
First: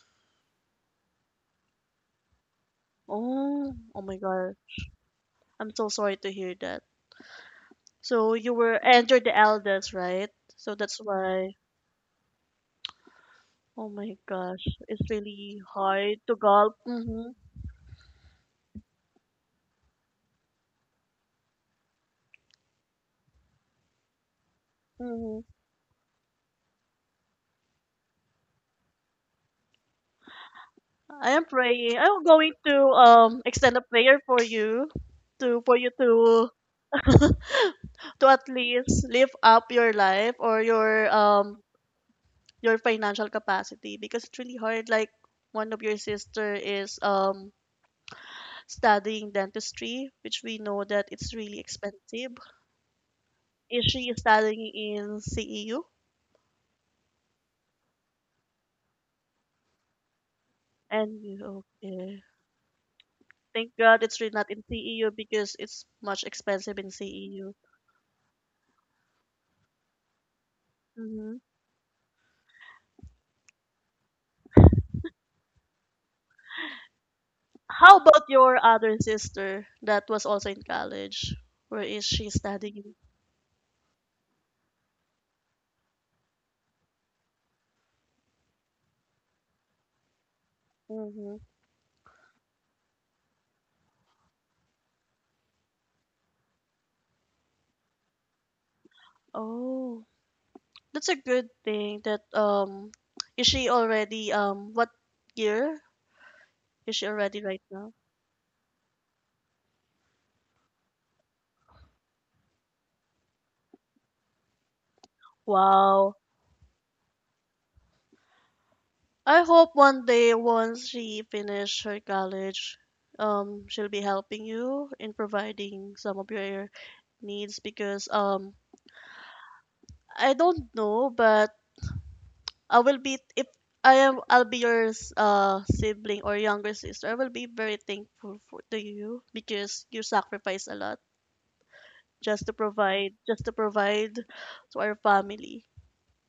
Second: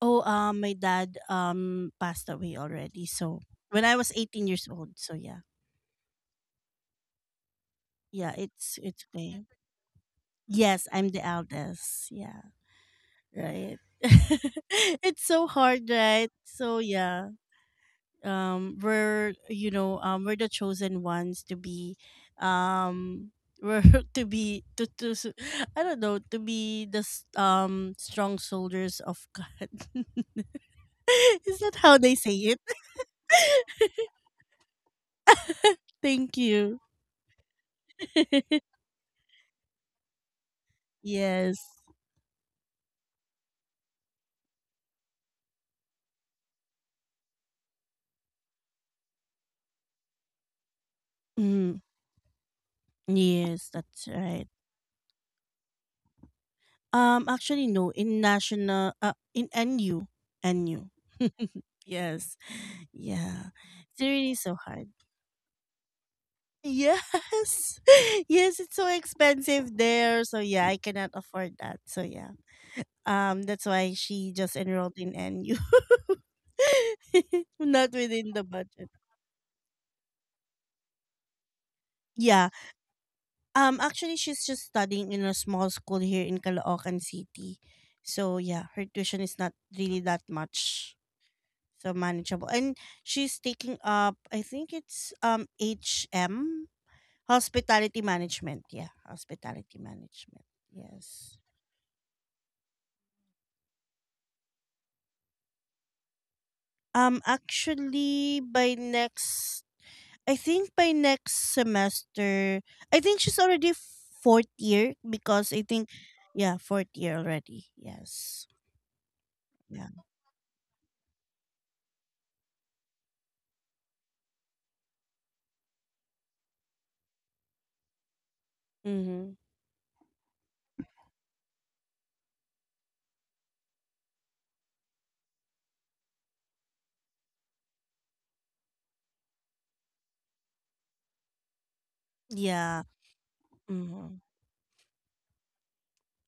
[SPEAKER 1] Oh, my dad passed away already. So
[SPEAKER 2] Oh,
[SPEAKER 1] when I
[SPEAKER 2] oh
[SPEAKER 1] was
[SPEAKER 2] my
[SPEAKER 1] 18
[SPEAKER 2] God.
[SPEAKER 1] years old. So yeah,
[SPEAKER 2] I'm so sorry to hear that.
[SPEAKER 1] yeah,
[SPEAKER 2] So you were,
[SPEAKER 1] it's
[SPEAKER 2] and you're the
[SPEAKER 1] okay.
[SPEAKER 2] eldest, right? So
[SPEAKER 1] Yes,
[SPEAKER 2] that's
[SPEAKER 1] I'm the
[SPEAKER 2] why.
[SPEAKER 1] eldest. Yeah, right.
[SPEAKER 2] Oh my gosh, it's
[SPEAKER 1] It's so
[SPEAKER 2] really
[SPEAKER 1] hard,
[SPEAKER 2] hard
[SPEAKER 1] right?
[SPEAKER 2] to gulp.
[SPEAKER 1] So yeah,
[SPEAKER 2] Mm-hmm.
[SPEAKER 1] we're you know we're the chosen ones to be, um, we're to be
[SPEAKER 2] Mm-hmm.
[SPEAKER 1] I don't know, to be the strong soldiers of God.
[SPEAKER 2] I am
[SPEAKER 1] Is that
[SPEAKER 2] praying.
[SPEAKER 1] how they
[SPEAKER 2] I'm
[SPEAKER 1] say
[SPEAKER 2] going
[SPEAKER 1] it?
[SPEAKER 2] to extend a prayer for you
[SPEAKER 1] Thank
[SPEAKER 2] to
[SPEAKER 1] you.
[SPEAKER 2] to at least live up your life or
[SPEAKER 1] Yes.
[SPEAKER 2] your financial capacity because it's really hard. Like one of your sister is studying dentistry, which we know that it's really
[SPEAKER 1] Mm,
[SPEAKER 2] expensive.
[SPEAKER 1] yes,
[SPEAKER 2] Is
[SPEAKER 1] that's
[SPEAKER 2] she
[SPEAKER 1] right.
[SPEAKER 2] studying in CEU?
[SPEAKER 1] Actually, no, in NU.
[SPEAKER 2] And you, okay.
[SPEAKER 1] Yes, yeah.
[SPEAKER 2] Thank
[SPEAKER 1] It's
[SPEAKER 2] God it's really
[SPEAKER 1] really
[SPEAKER 2] not
[SPEAKER 1] so
[SPEAKER 2] in
[SPEAKER 1] hard.
[SPEAKER 2] CEU because it's much expensive in CEU.
[SPEAKER 1] Yes, yes, it's so expensive there. So yeah, I cannot
[SPEAKER 2] hmm
[SPEAKER 1] afford that. So yeah, that's why she just enrolled in NU. Not
[SPEAKER 2] How about
[SPEAKER 1] within the
[SPEAKER 2] your
[SPEAKER 1] budget.
[SPEAKER 2] other sister that was also in college? Where is she
[SPEAKER 1] Yeah.
[SPEAKER 2] studying?
[SPEAKER 1] Actually, she's just studying in a small school here in Caloocan City. So yeah, her tuition is not really that much.
[SPEAKER 2] Mm-hmm.
[SPEAKER 1] So, manageable. And she's taking up, I think it's HM, Hospitality Management. Yeah, Hospitality
[SPEAKER 2] Oh,
[SPEAKER 1] Management.
[SPEAKER 2] that's a
[SPEAKER 1] Yes.
[SPEAKER 2] good thing that is she already what year is she already right now?
[SPEAKER 1] Actually, I think by next semester, I think she's already fourth year because I think,
[SPEAKER 2] Wow.
[SPEAKER 1] yeah, fourth year already. Yes.
[SPEAKER 2] I hope
[SPEAKER 1] Yeah.
[SPEAKER 2] one day once she finish her college, she'll be helping you in providing some of your needs because
[SPEAKER 1] Mm-hmm.
[SPEAKER 2] I don't know, but I will be if I'll be your sibling or younger sister. I will be very thankful for to you because you sacrifice a lot
[SPEAKER 1] Yeah.
[SPEAKER 2] just to provide
[SPEAKER 1] Hmm.
[SPEAKER 2] to our family.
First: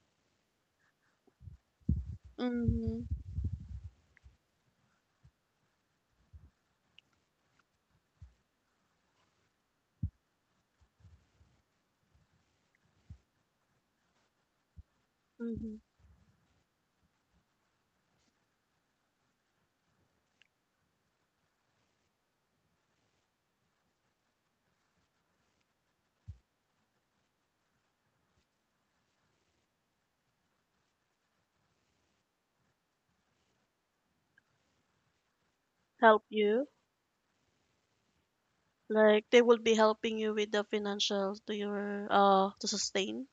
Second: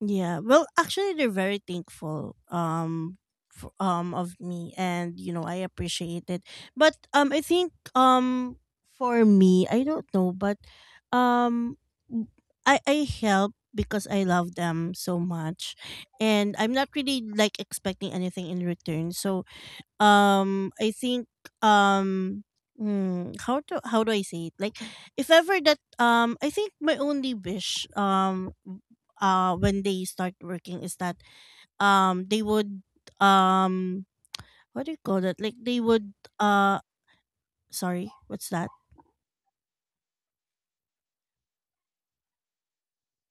[SPEAKER 1] Yeah. Well, actually, they're very thankful
[SPEAKER 2] Mhm.
[SPEAKER 1] for, of me, and you know I appreciate it. But I think for me, I don't know, but um, w- I help because I love them so
[SPEAKER 2] Mhm.
[SPEAKER 1] much, and I'm not really like expecting anything in return. So I think, um hmm, how do I say it? Like if ever that, I think my only wish, when they start working, is that they would um what do you call that? Like they would
[SPEAKER 2] Help you.
[SPEAKER 1] uh sorry, what's that?
[SPEAKER 2] Like they will be helping you with the financial to your to sustain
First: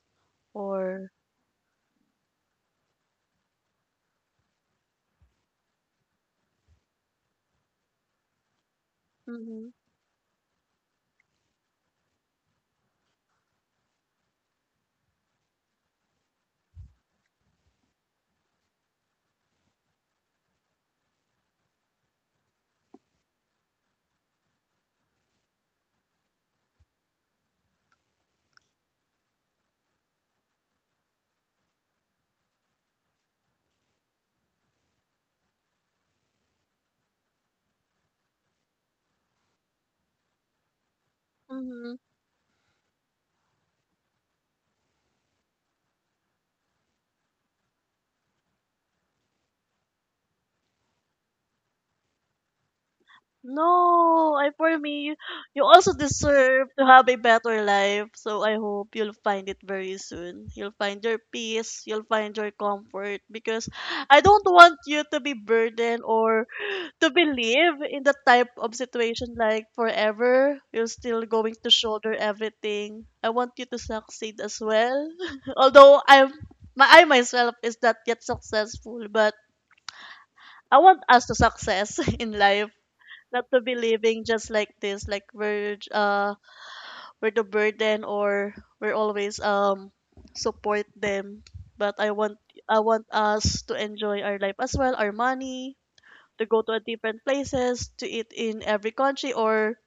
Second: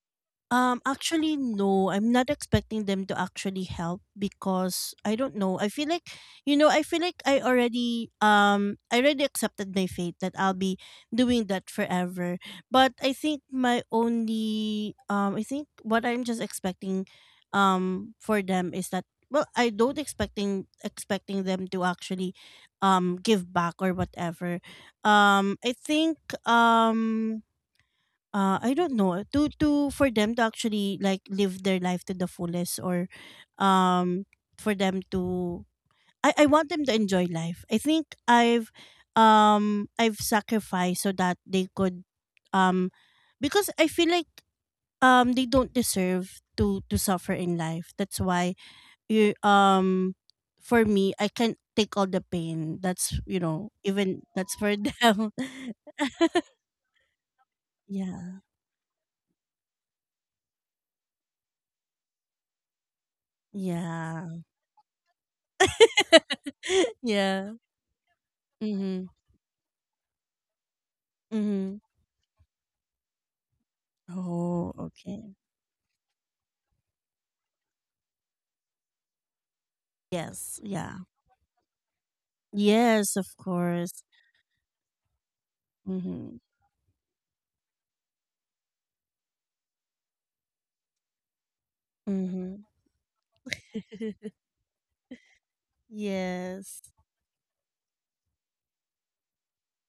[SPEAKER 2] or
[SPEAKER 1] Actually, no. I'm not expecting them to actually help because I don't know. I feel like, I feel like I already
[SPEAKER 2] mm-hmm,
[SPEAKER 1] accepted my fate that I'll be doing that forever. But I think I think what I'm just expecting, for them is that, well, I don't expecting them to actually, give back or whatever. I think, um I don't know, to for them to actually like live their life to the fullest, or um for them to I want them to enjoy life. I think I've sacrificed so that they
[SPEAKER 2] mm-hmm.
[SPEAKER 1] could, um because I feel like they don't deserve to suffer in life. That's why, you for me, I can't take all the pain. That's you know even
[SPEAKER 2] No, I
[SPEAKER 1] that's for
[SPEAKER 2] for me,
[SPEAKER 1] them.
[SPEAKER 2] you also deserve to have a better life.
[SPEAKER 1] Yeah.
[SPEAKER 2] So I hope you'll find it very soon. You'll find your peace, you'll find your comfort because I
[SPEAKER 1] Yeah.
[SPEAKER 2] don't want you to be burdened or to
[SPEAKER 1] Yeah.
[SPEAKER 2] believe in the type of
[SPEAKER 1] Mhm.
[SPEAKER 2] situation like forever you're still going to
[SPEAKER 1] Mhm.
[SPEAKER 2] shoulder everything. I want you to succeed as
[SPEAKER 1] Oh,
[SPEAKER 2] well.
[SPEAKER 1] okay.
[SPEAKER 2] although I'm my I myself is not yet successful, but
[SPEAKER 1] Yes.
[SPEAKER 2] I
[SPEAKER 1] Yeah.
[SPEAKER 2] want us to success in life,
[SPEAKER 1] Yes, of
[SPEAKER 2] not to be
[SPEAKER 1] course.
[SPEAKER 2] living just like this, like we're
[SPEAKER 1] Mhm.
[SPEAKER 2] we're the burden or we're always support them, but
[SPEAKER 1] Mhm.
[SPEAKER 2] I want us to enjoy our life as well, our money, to go to
[SPEAKER 1] Yes.
[SPEAKER 2] a different places, to eat in every country, or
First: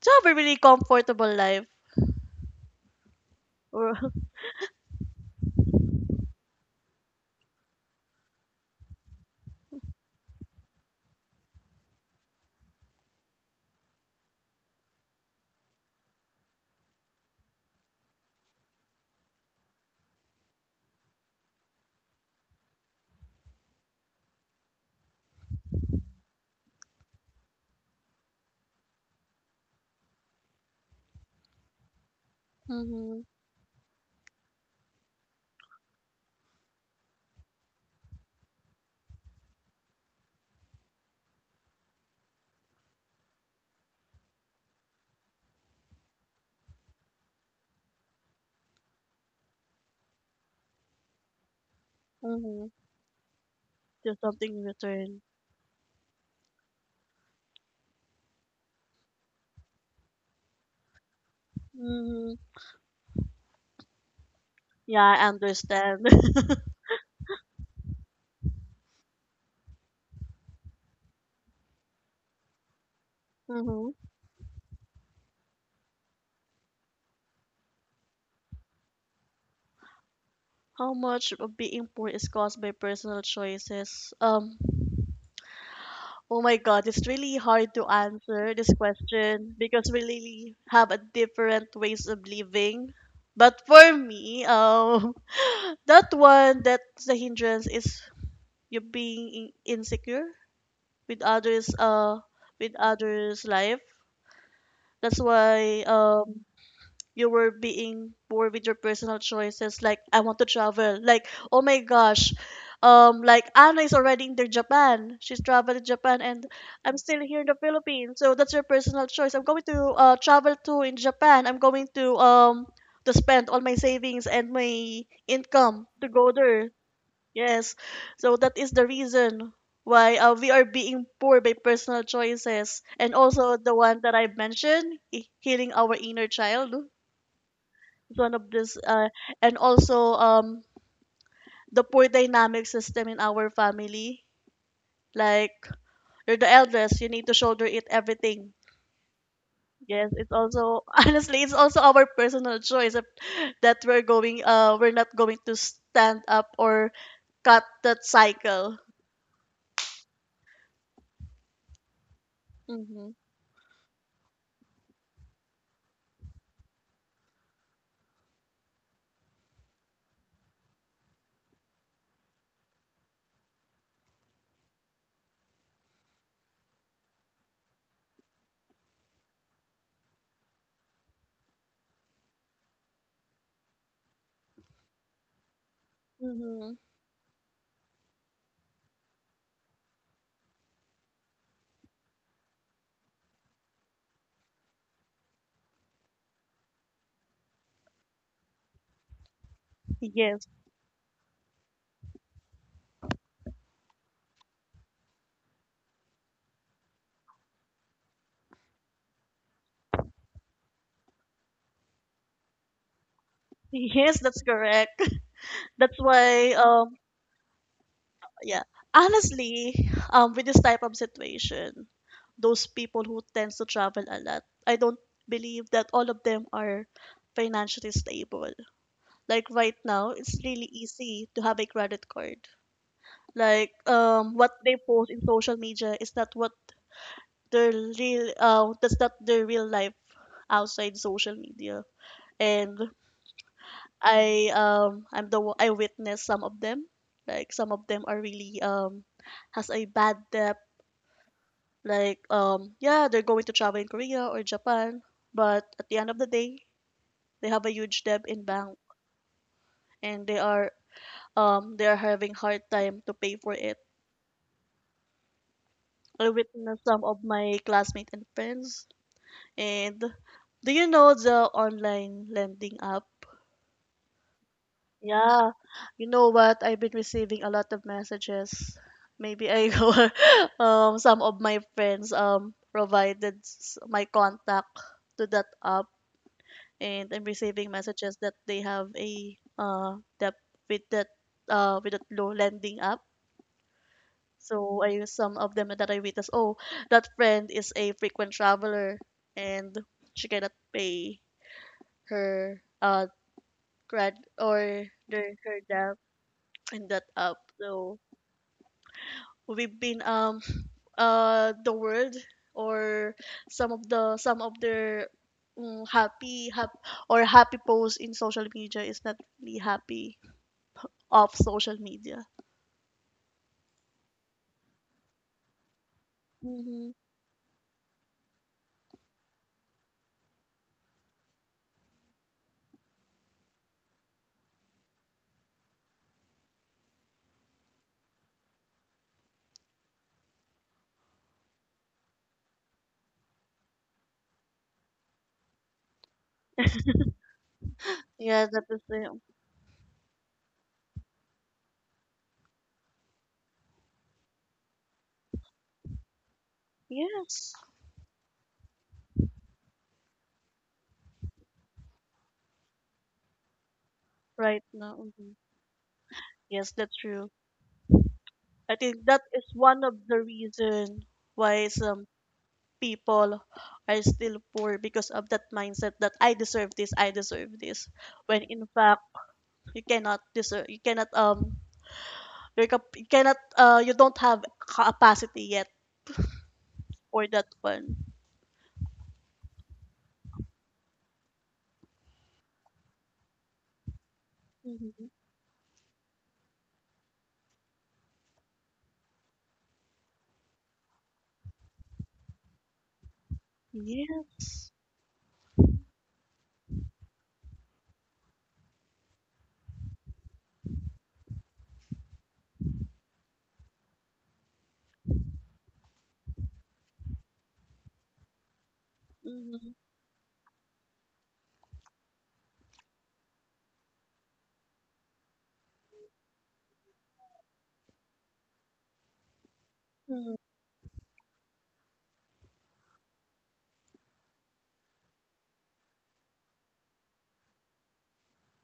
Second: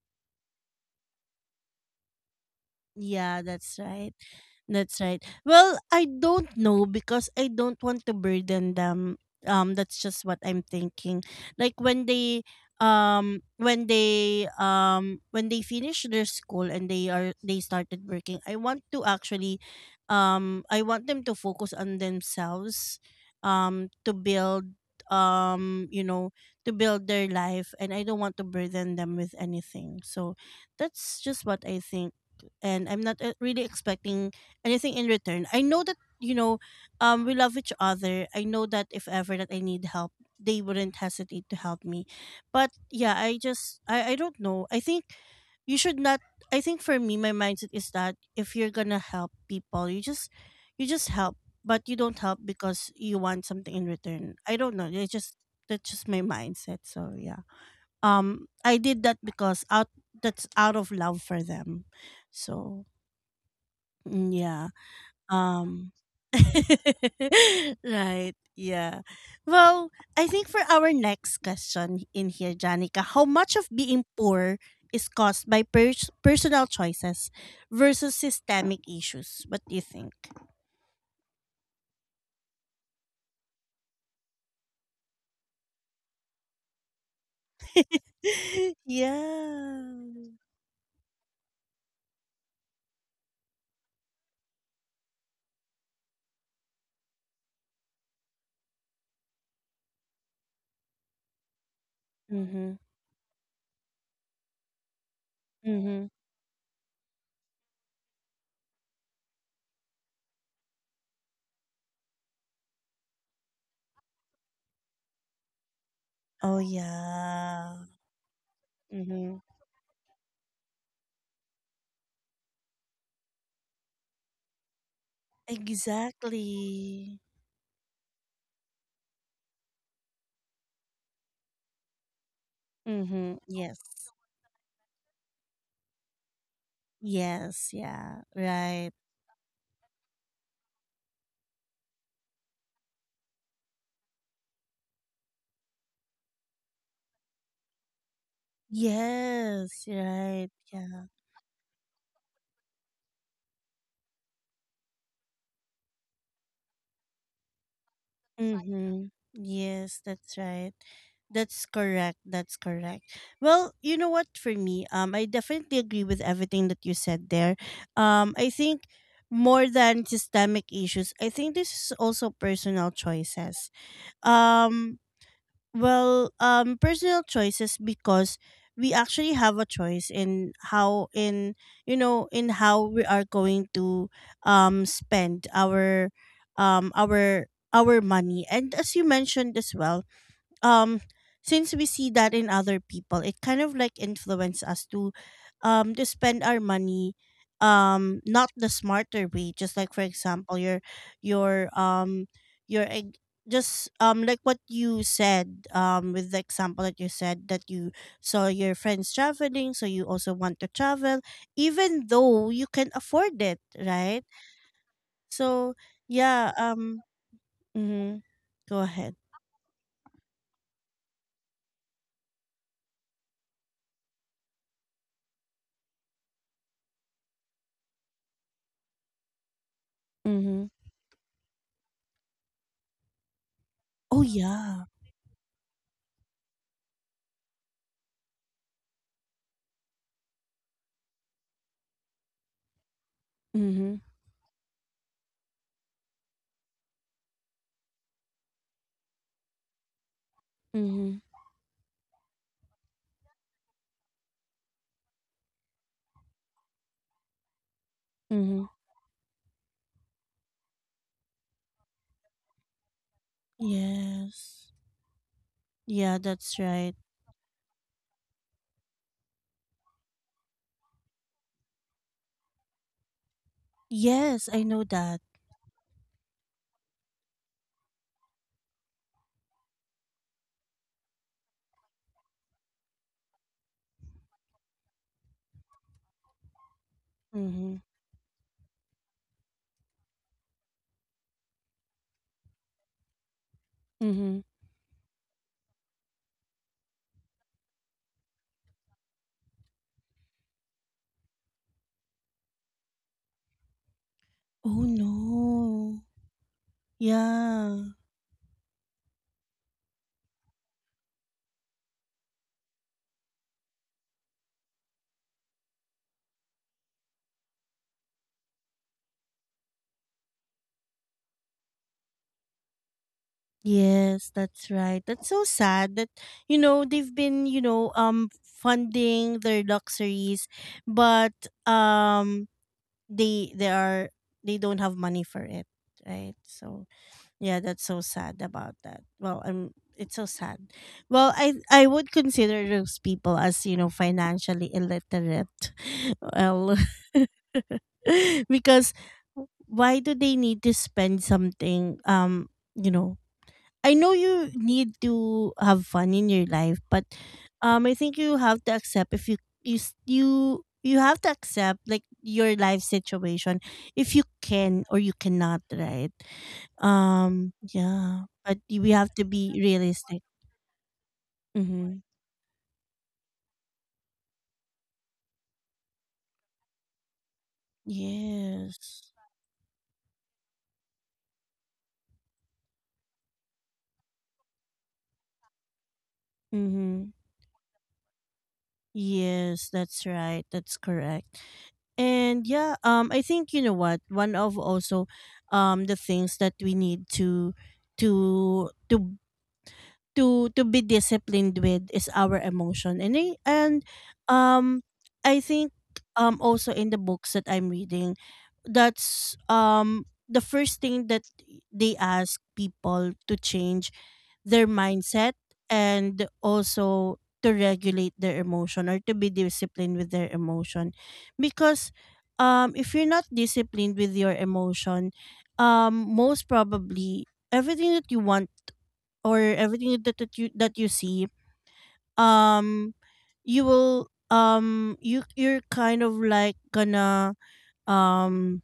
[SPEAKER 2] to have a really comfortable life.
[SPEAKER 1] Yeah, that's
[SPEAKER 2] Or
[SPEAKER 1] right. That's right. Well, I don't know because I don't want to burden them. That's just what I'm thinking. Like when they when they when they finish their school and they started working, I want to actually I want them to focus on themselves to build um you know to build their life, and I don't want to burden them with anything. So that's just what I think, and I'm not
[SPEAKER 2] mm-hmm,
[SPEAKER 1] really expecting anything in return. I know that, you know, we love each other. I know that if ever that I need help, they wouldn't hesitate to help me. But yeah, I just, I don't know. I think you should not. I think for me, my mindset is that if you're gonna help people, you just help, but you don't help
[SPEAKER 2] mm-hmm,
[SPEAKER 1] because you want something in
[SPEAKER 2] do
[SPEAKER 1] return. I
[SPEAKER 2] something in
[SPEAKER 1] don't know, it's
[SPEAKER 2] return.
[SPEAKER 1] just, that's just my mindset. So yeah, I did that because out that's out of love for them.
[SPEAKER 2] Mm-hmm.
[SPEAKER 1] So mm, yeah.
[SPEAKER 2] Yeah, I
[SPEAKER 1] um,
[SPEAKER 2] understand.
[SPEAKER 1] right. Yeah. Well, I think for our next question in here, Janica, how much of
[SPEAKER 2] mm-hmm.
[SPEAKER 1] being poor is caused by personal choices versus systemic issues? What do you think?
[SPEAKER 2] How much of being poor is caused by personal choices? Oh my God, it's really hard to answer this question
[SPEAKER 1] yeah.
[SPEAKER 2] because we really have a different ways of living. But for me, that one, that's the hindrance is you being insecure with others uh with
[SPEAKER 1] Mm-hmm.
[SPEAKER 2] others life. That's why
[SPEAKER 1] Mm-hmm.
[SPEAKER 2] you were being bored with your personal choices, like I want to travel. Like, oh my gosh, like Anna is already in the Japan, she's traveled to Japan, and
[SPEAKER 1] Oh,
[SPEAKER 2] I'm still here in the
[SPEAKER 1] yeah.
[SPEAKER 2] Philippines. So that's your personal choice.
[SPEAKER 1] Mm-hmm.
[SPEAKER 2] I'm going to travel to in Japan. I'm going to spend all my savings and my income to go there.
[SPEAKER 1] Exactly.
[SPEAKER 2] Yes, so that is the reason why we are being poor by personal choices. And
[SPEAKER 1] Mm-hmm.
[SPEAKER 2] also the one
[SPEAKER 1] Yes.
[SPEAKER 2] that I mentioned, healing our inner child,
[SPEAKER 1] Yes.
[SPEAKER 2] is
[SPEAKER 1] Yeah.
[SPEAKER 2] one of this,
[SPEAKER 1] Right.
[SPEAKER 2] and also the poor dynamic system in our family. Like, you're the eldest, you need to shoulder it everything.
[SPEAKER 1] Yes.
[SPEAKER 2] Yes, it's
[SPEAKER 1] Right.
[SPEAKER 2] also
[SPEAKER 1] Yeah.
[SPEAKER 2] honestly, it's also our personal choice that we're going, we're not going to stand up or cut that cycle.
[SPEAKER 1] Mm-hmm. Yes, that's right. That's correct. That's correct.
[SPEAKER 2] Mm-hmm.
[SPEAKER 1] Well, you know what? For me, I definitely agree with everything that you said there. I think more than systemic issues, I think this is also personal choices. Um, Personal choices because we actually have a choice in how in you know in how we are going to spend
[SPEAKER 2] Mm-hmm.
[SPEAKER 1] um our our money, and as you mentioned as well, um since we see that in other people, it kind of like influence us to spend our money not the smarter way. Just like for
[SPEAKER 2] Yes.
[SPEAKER 1] example your um your just like what you said, with the example that you said, that you saw your friends traveling, so you also want to travel even though you can afford it,
[SPEAKER 2] Yes,
[SPEAKER 1] right?
[SPEAKER 2] that's correct.
[SPEAKER 1] So
[SPEAKER 2] That's why,
[SPEAKER 1] yeah. Mhm,
[SPEAKER 2] yeah,
[SPEAKER 1] go ahead.
[SPEAKER 2] honestly, with this type of situation, those people who tends to travel a lot, I don't believe that all of them are financially stable. Like right now, it's really
[SPEAKER 1] Mhm.
[SPEAKER 2] easy to have a credit card. Like,
[SPEAKER 1] Oh
[SPEAKER 2] what they
[SPEAKER 1] yeah.
[SPEAKER 2] post in social media is not what their real, that's not their real life outside social media. And
[SPEAKER 1] Mhm.
[SPEAKER 2] I'm I witnessed some of them. Like some of them are really has a bad debt.
[SPEAKER 1] Mhm.
[SPEAKER 2] Like yeah, they're going to travel in Korea or Japan, but at the end of the day, they have a huge debt in
[SPEAKER 1] Mhm.
[SPEAKER 2] bank, and they are having hard time to pay for it.
[SPEAKER 1] Yes. Yeah,
[SPEAKER 2] I
[SPEAKER 1] that's
[SPEAKER 2] witnessed
[SPEAKER 1] right.
[SPEAKER 2] some of my classmates and friends, and do you know the online lending app?
[SPEAKER 1] Yes, I know that.
[SPEAKER 2] Yeah, you know what? I've been receiving a lot of messages. Maybe I go, some of my friends provided my contact to that app, and I'm receiving
[SPEAKER 1] Mhm.
[SPEAKER 2] messages that they have a debt with that with that low lending app.
[SPEAKER 1] Mhm.
[SPEAKER 2] So I use some of them that I witnessed. Oh, that friend is a frequent traveler, and she cannot pay her grad
[SPEAKER 1] Oh
[SPEAKER 2] or their, her debt
[SPEAKER 1] no.
[SPEAKER 2] in that app.
[SPEAKER 1] Yeah.
[SPEAKER 2] So we've been the world or some of their happy hap or happy posts in social media is not really happy of social media.
[SPEAKER 1] Yes, that's right. That's so sad that, you know,
[SPEAKER 2] Mm-hmm.
[SPEAKER 1] they've been, you know, funding their luxuries, but um they they are they don't have money for it, right? So yeah, that's so sad about that. Well, I'm it's so sad. Well, I would consider those people as, you know, financially illiterate. Well,
[SPEAKER 2] Yeah, that is
[SPEAKER 1] because
[SPEAKER 2] the
[SPEAKER 1] why do they need to spend something? You know, I know you need to have fun in your life, but
[SPEAKER 2] yes
[SPEAKER 1] I think you have to accept if you you have to accept like your life situation, if you
[SPEAKER 2] right
[SPEAKER 1] can
[SPEAKER 2] now.
[SPEAKER 1] or you
[SPEAKER 2] Mhm.
[SPEAKER 1] cannot, right?
[SPEAKER 2] Yes, that's true.
[SPEAKER 1] Yeah, but
[SPEAKER 2] I
[SPEAKER 1] we
[SPEAKER 2] think
[SPEAKER 1] have
[SPEAKER 2] that
[SPEAKER 1] to
[SPEAKER 2] is
[SPEAKER 1] be
[SPEAKER 2] one of the
[SPEAKER 1] realistic.
[SPEAKER 2] reason why
[SPEAKER 1] Mm-hmm.
[SPEAKER 2] some people are still poor because of that mindset that I deserve this, I deserve this. When in fact
[SPEAKER 1] Yes.
[SPEAKER 2] you cannot deserve, you cannot you cannot you don't have capacity yet
[SPEAKER 1] Mm-hmm.
[SPEAKER 2] for that one.
[SPEAKER 1] Yes, that's right. That's correct. And yeah, I think, you know what, one of
[SPEAKER 2] Mm-hmm.
[SPEAKER 1] also, the things that we need to to to to be disciplined with is our emotion. and I, and
[SPEAKER 2] Yes.
[SPEAKER 1] um I think also in the books that I'm reading, that's the first thing that they ask people, to change their mindset and also to regulate their emotion or to be
[SPEAKER 2] Mm-hmm.
[SPEAKER 1] disciplined with their emotion. Because if you're not disciplined with your emotion, most probably everything that you want or everything that,
[SPEAKER 2] Mm-hmm.
[SPEAKER 1] that you see, um you will you're kind of like gonna um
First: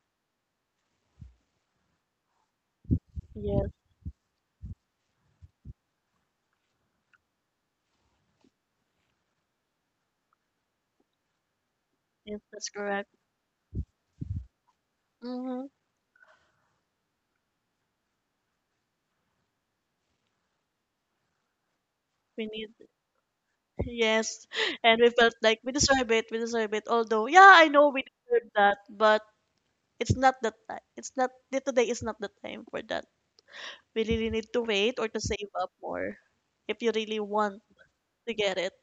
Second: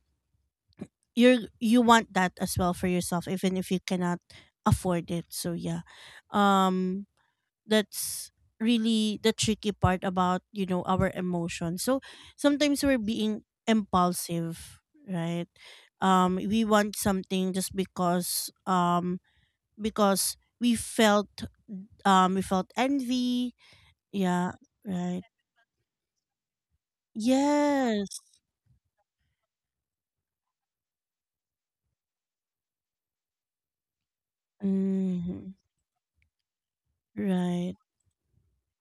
[SPEAKER 1] you're you want that as well for yourself, even
[SPEAKER 2] Yes,
[SPEAKER 1] if you cannot afford it. So yeah, um that's really the tricky part about, you know, our emotions. So
[SPEAKER 2] yes, that's
[SPEAKER 1] sometimes we're
[SPEAKER 2] correct.
[SPEAKER 1] being impulsive, right?
[SPEAKER 2] Mm-hmm.
[SPEAKER 1] We want something just because we
[SPEAKER 2] We
[SPEAKER 1] felt
[SPEAKER 2] need
[SPEAKER 1] envy.
[SPEAKER 2] yes,
[SPEAKER 1] Yeah,
[SPEAKER 2] and we
[SPEAKER 1] right.
[SPEAKER 2] felt like we deserve it. We deserve it. Although, yeah, I know we
[SPEAKER 1] Yes.
[SPEAKER 2] deserve that, but it's not the time. It's not today. Is not the time for that. We really need to wait or to save
[SPEAKER 1] Hmm.
[SPEAKER 2] up more if you really want
[SPEAKER 1] Right.
[SPEAKER 2] to get it.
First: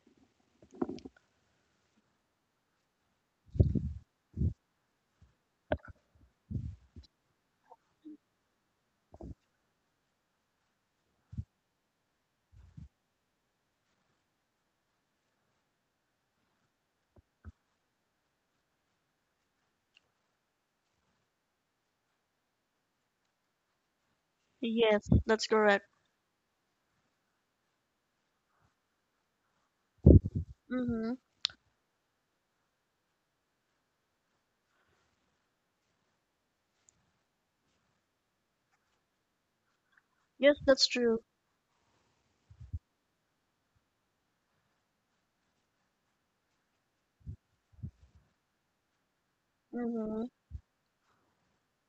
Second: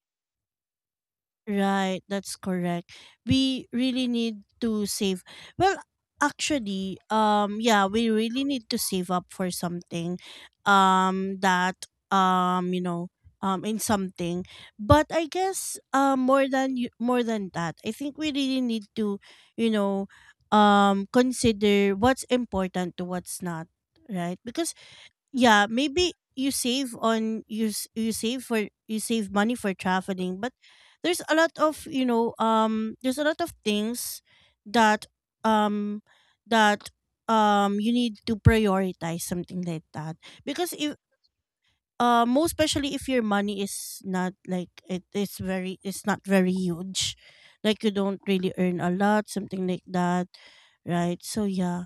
[SPEAKER 1] Right. That's correct. We really need to save. Well, actually, yeah, we really need to save up for something that you know, in something but I guess more than more than that, I think we really need to, you know, consider what's important to what's not, right? Because
[SPEAKER 2] Yes, that's
[SPEAKER 1] yeah,
[SPEAKER 2] correct.
[SPEAKER 1] maybe you save on you save money for traveling, but
[SPEAKER 2] Mm-hmm.
[SPEAKER 1] there's a lot of, you know, there's a lot of things that um that you need to prioritize something like that.
[SPEAKER 2] Yes,
[SPEAKER 1] Because
[SPEAKER 2] that's
[SPEAKER 1] if
[SPEAKER 2] true.
[SPEAKER 1] most especially if your money is not like, it is very it's not very huge, like you don't really earn a lot something like
[SPEAKER 2] Mm-hmm.
[SPEAKER 1] that, right? So yeah,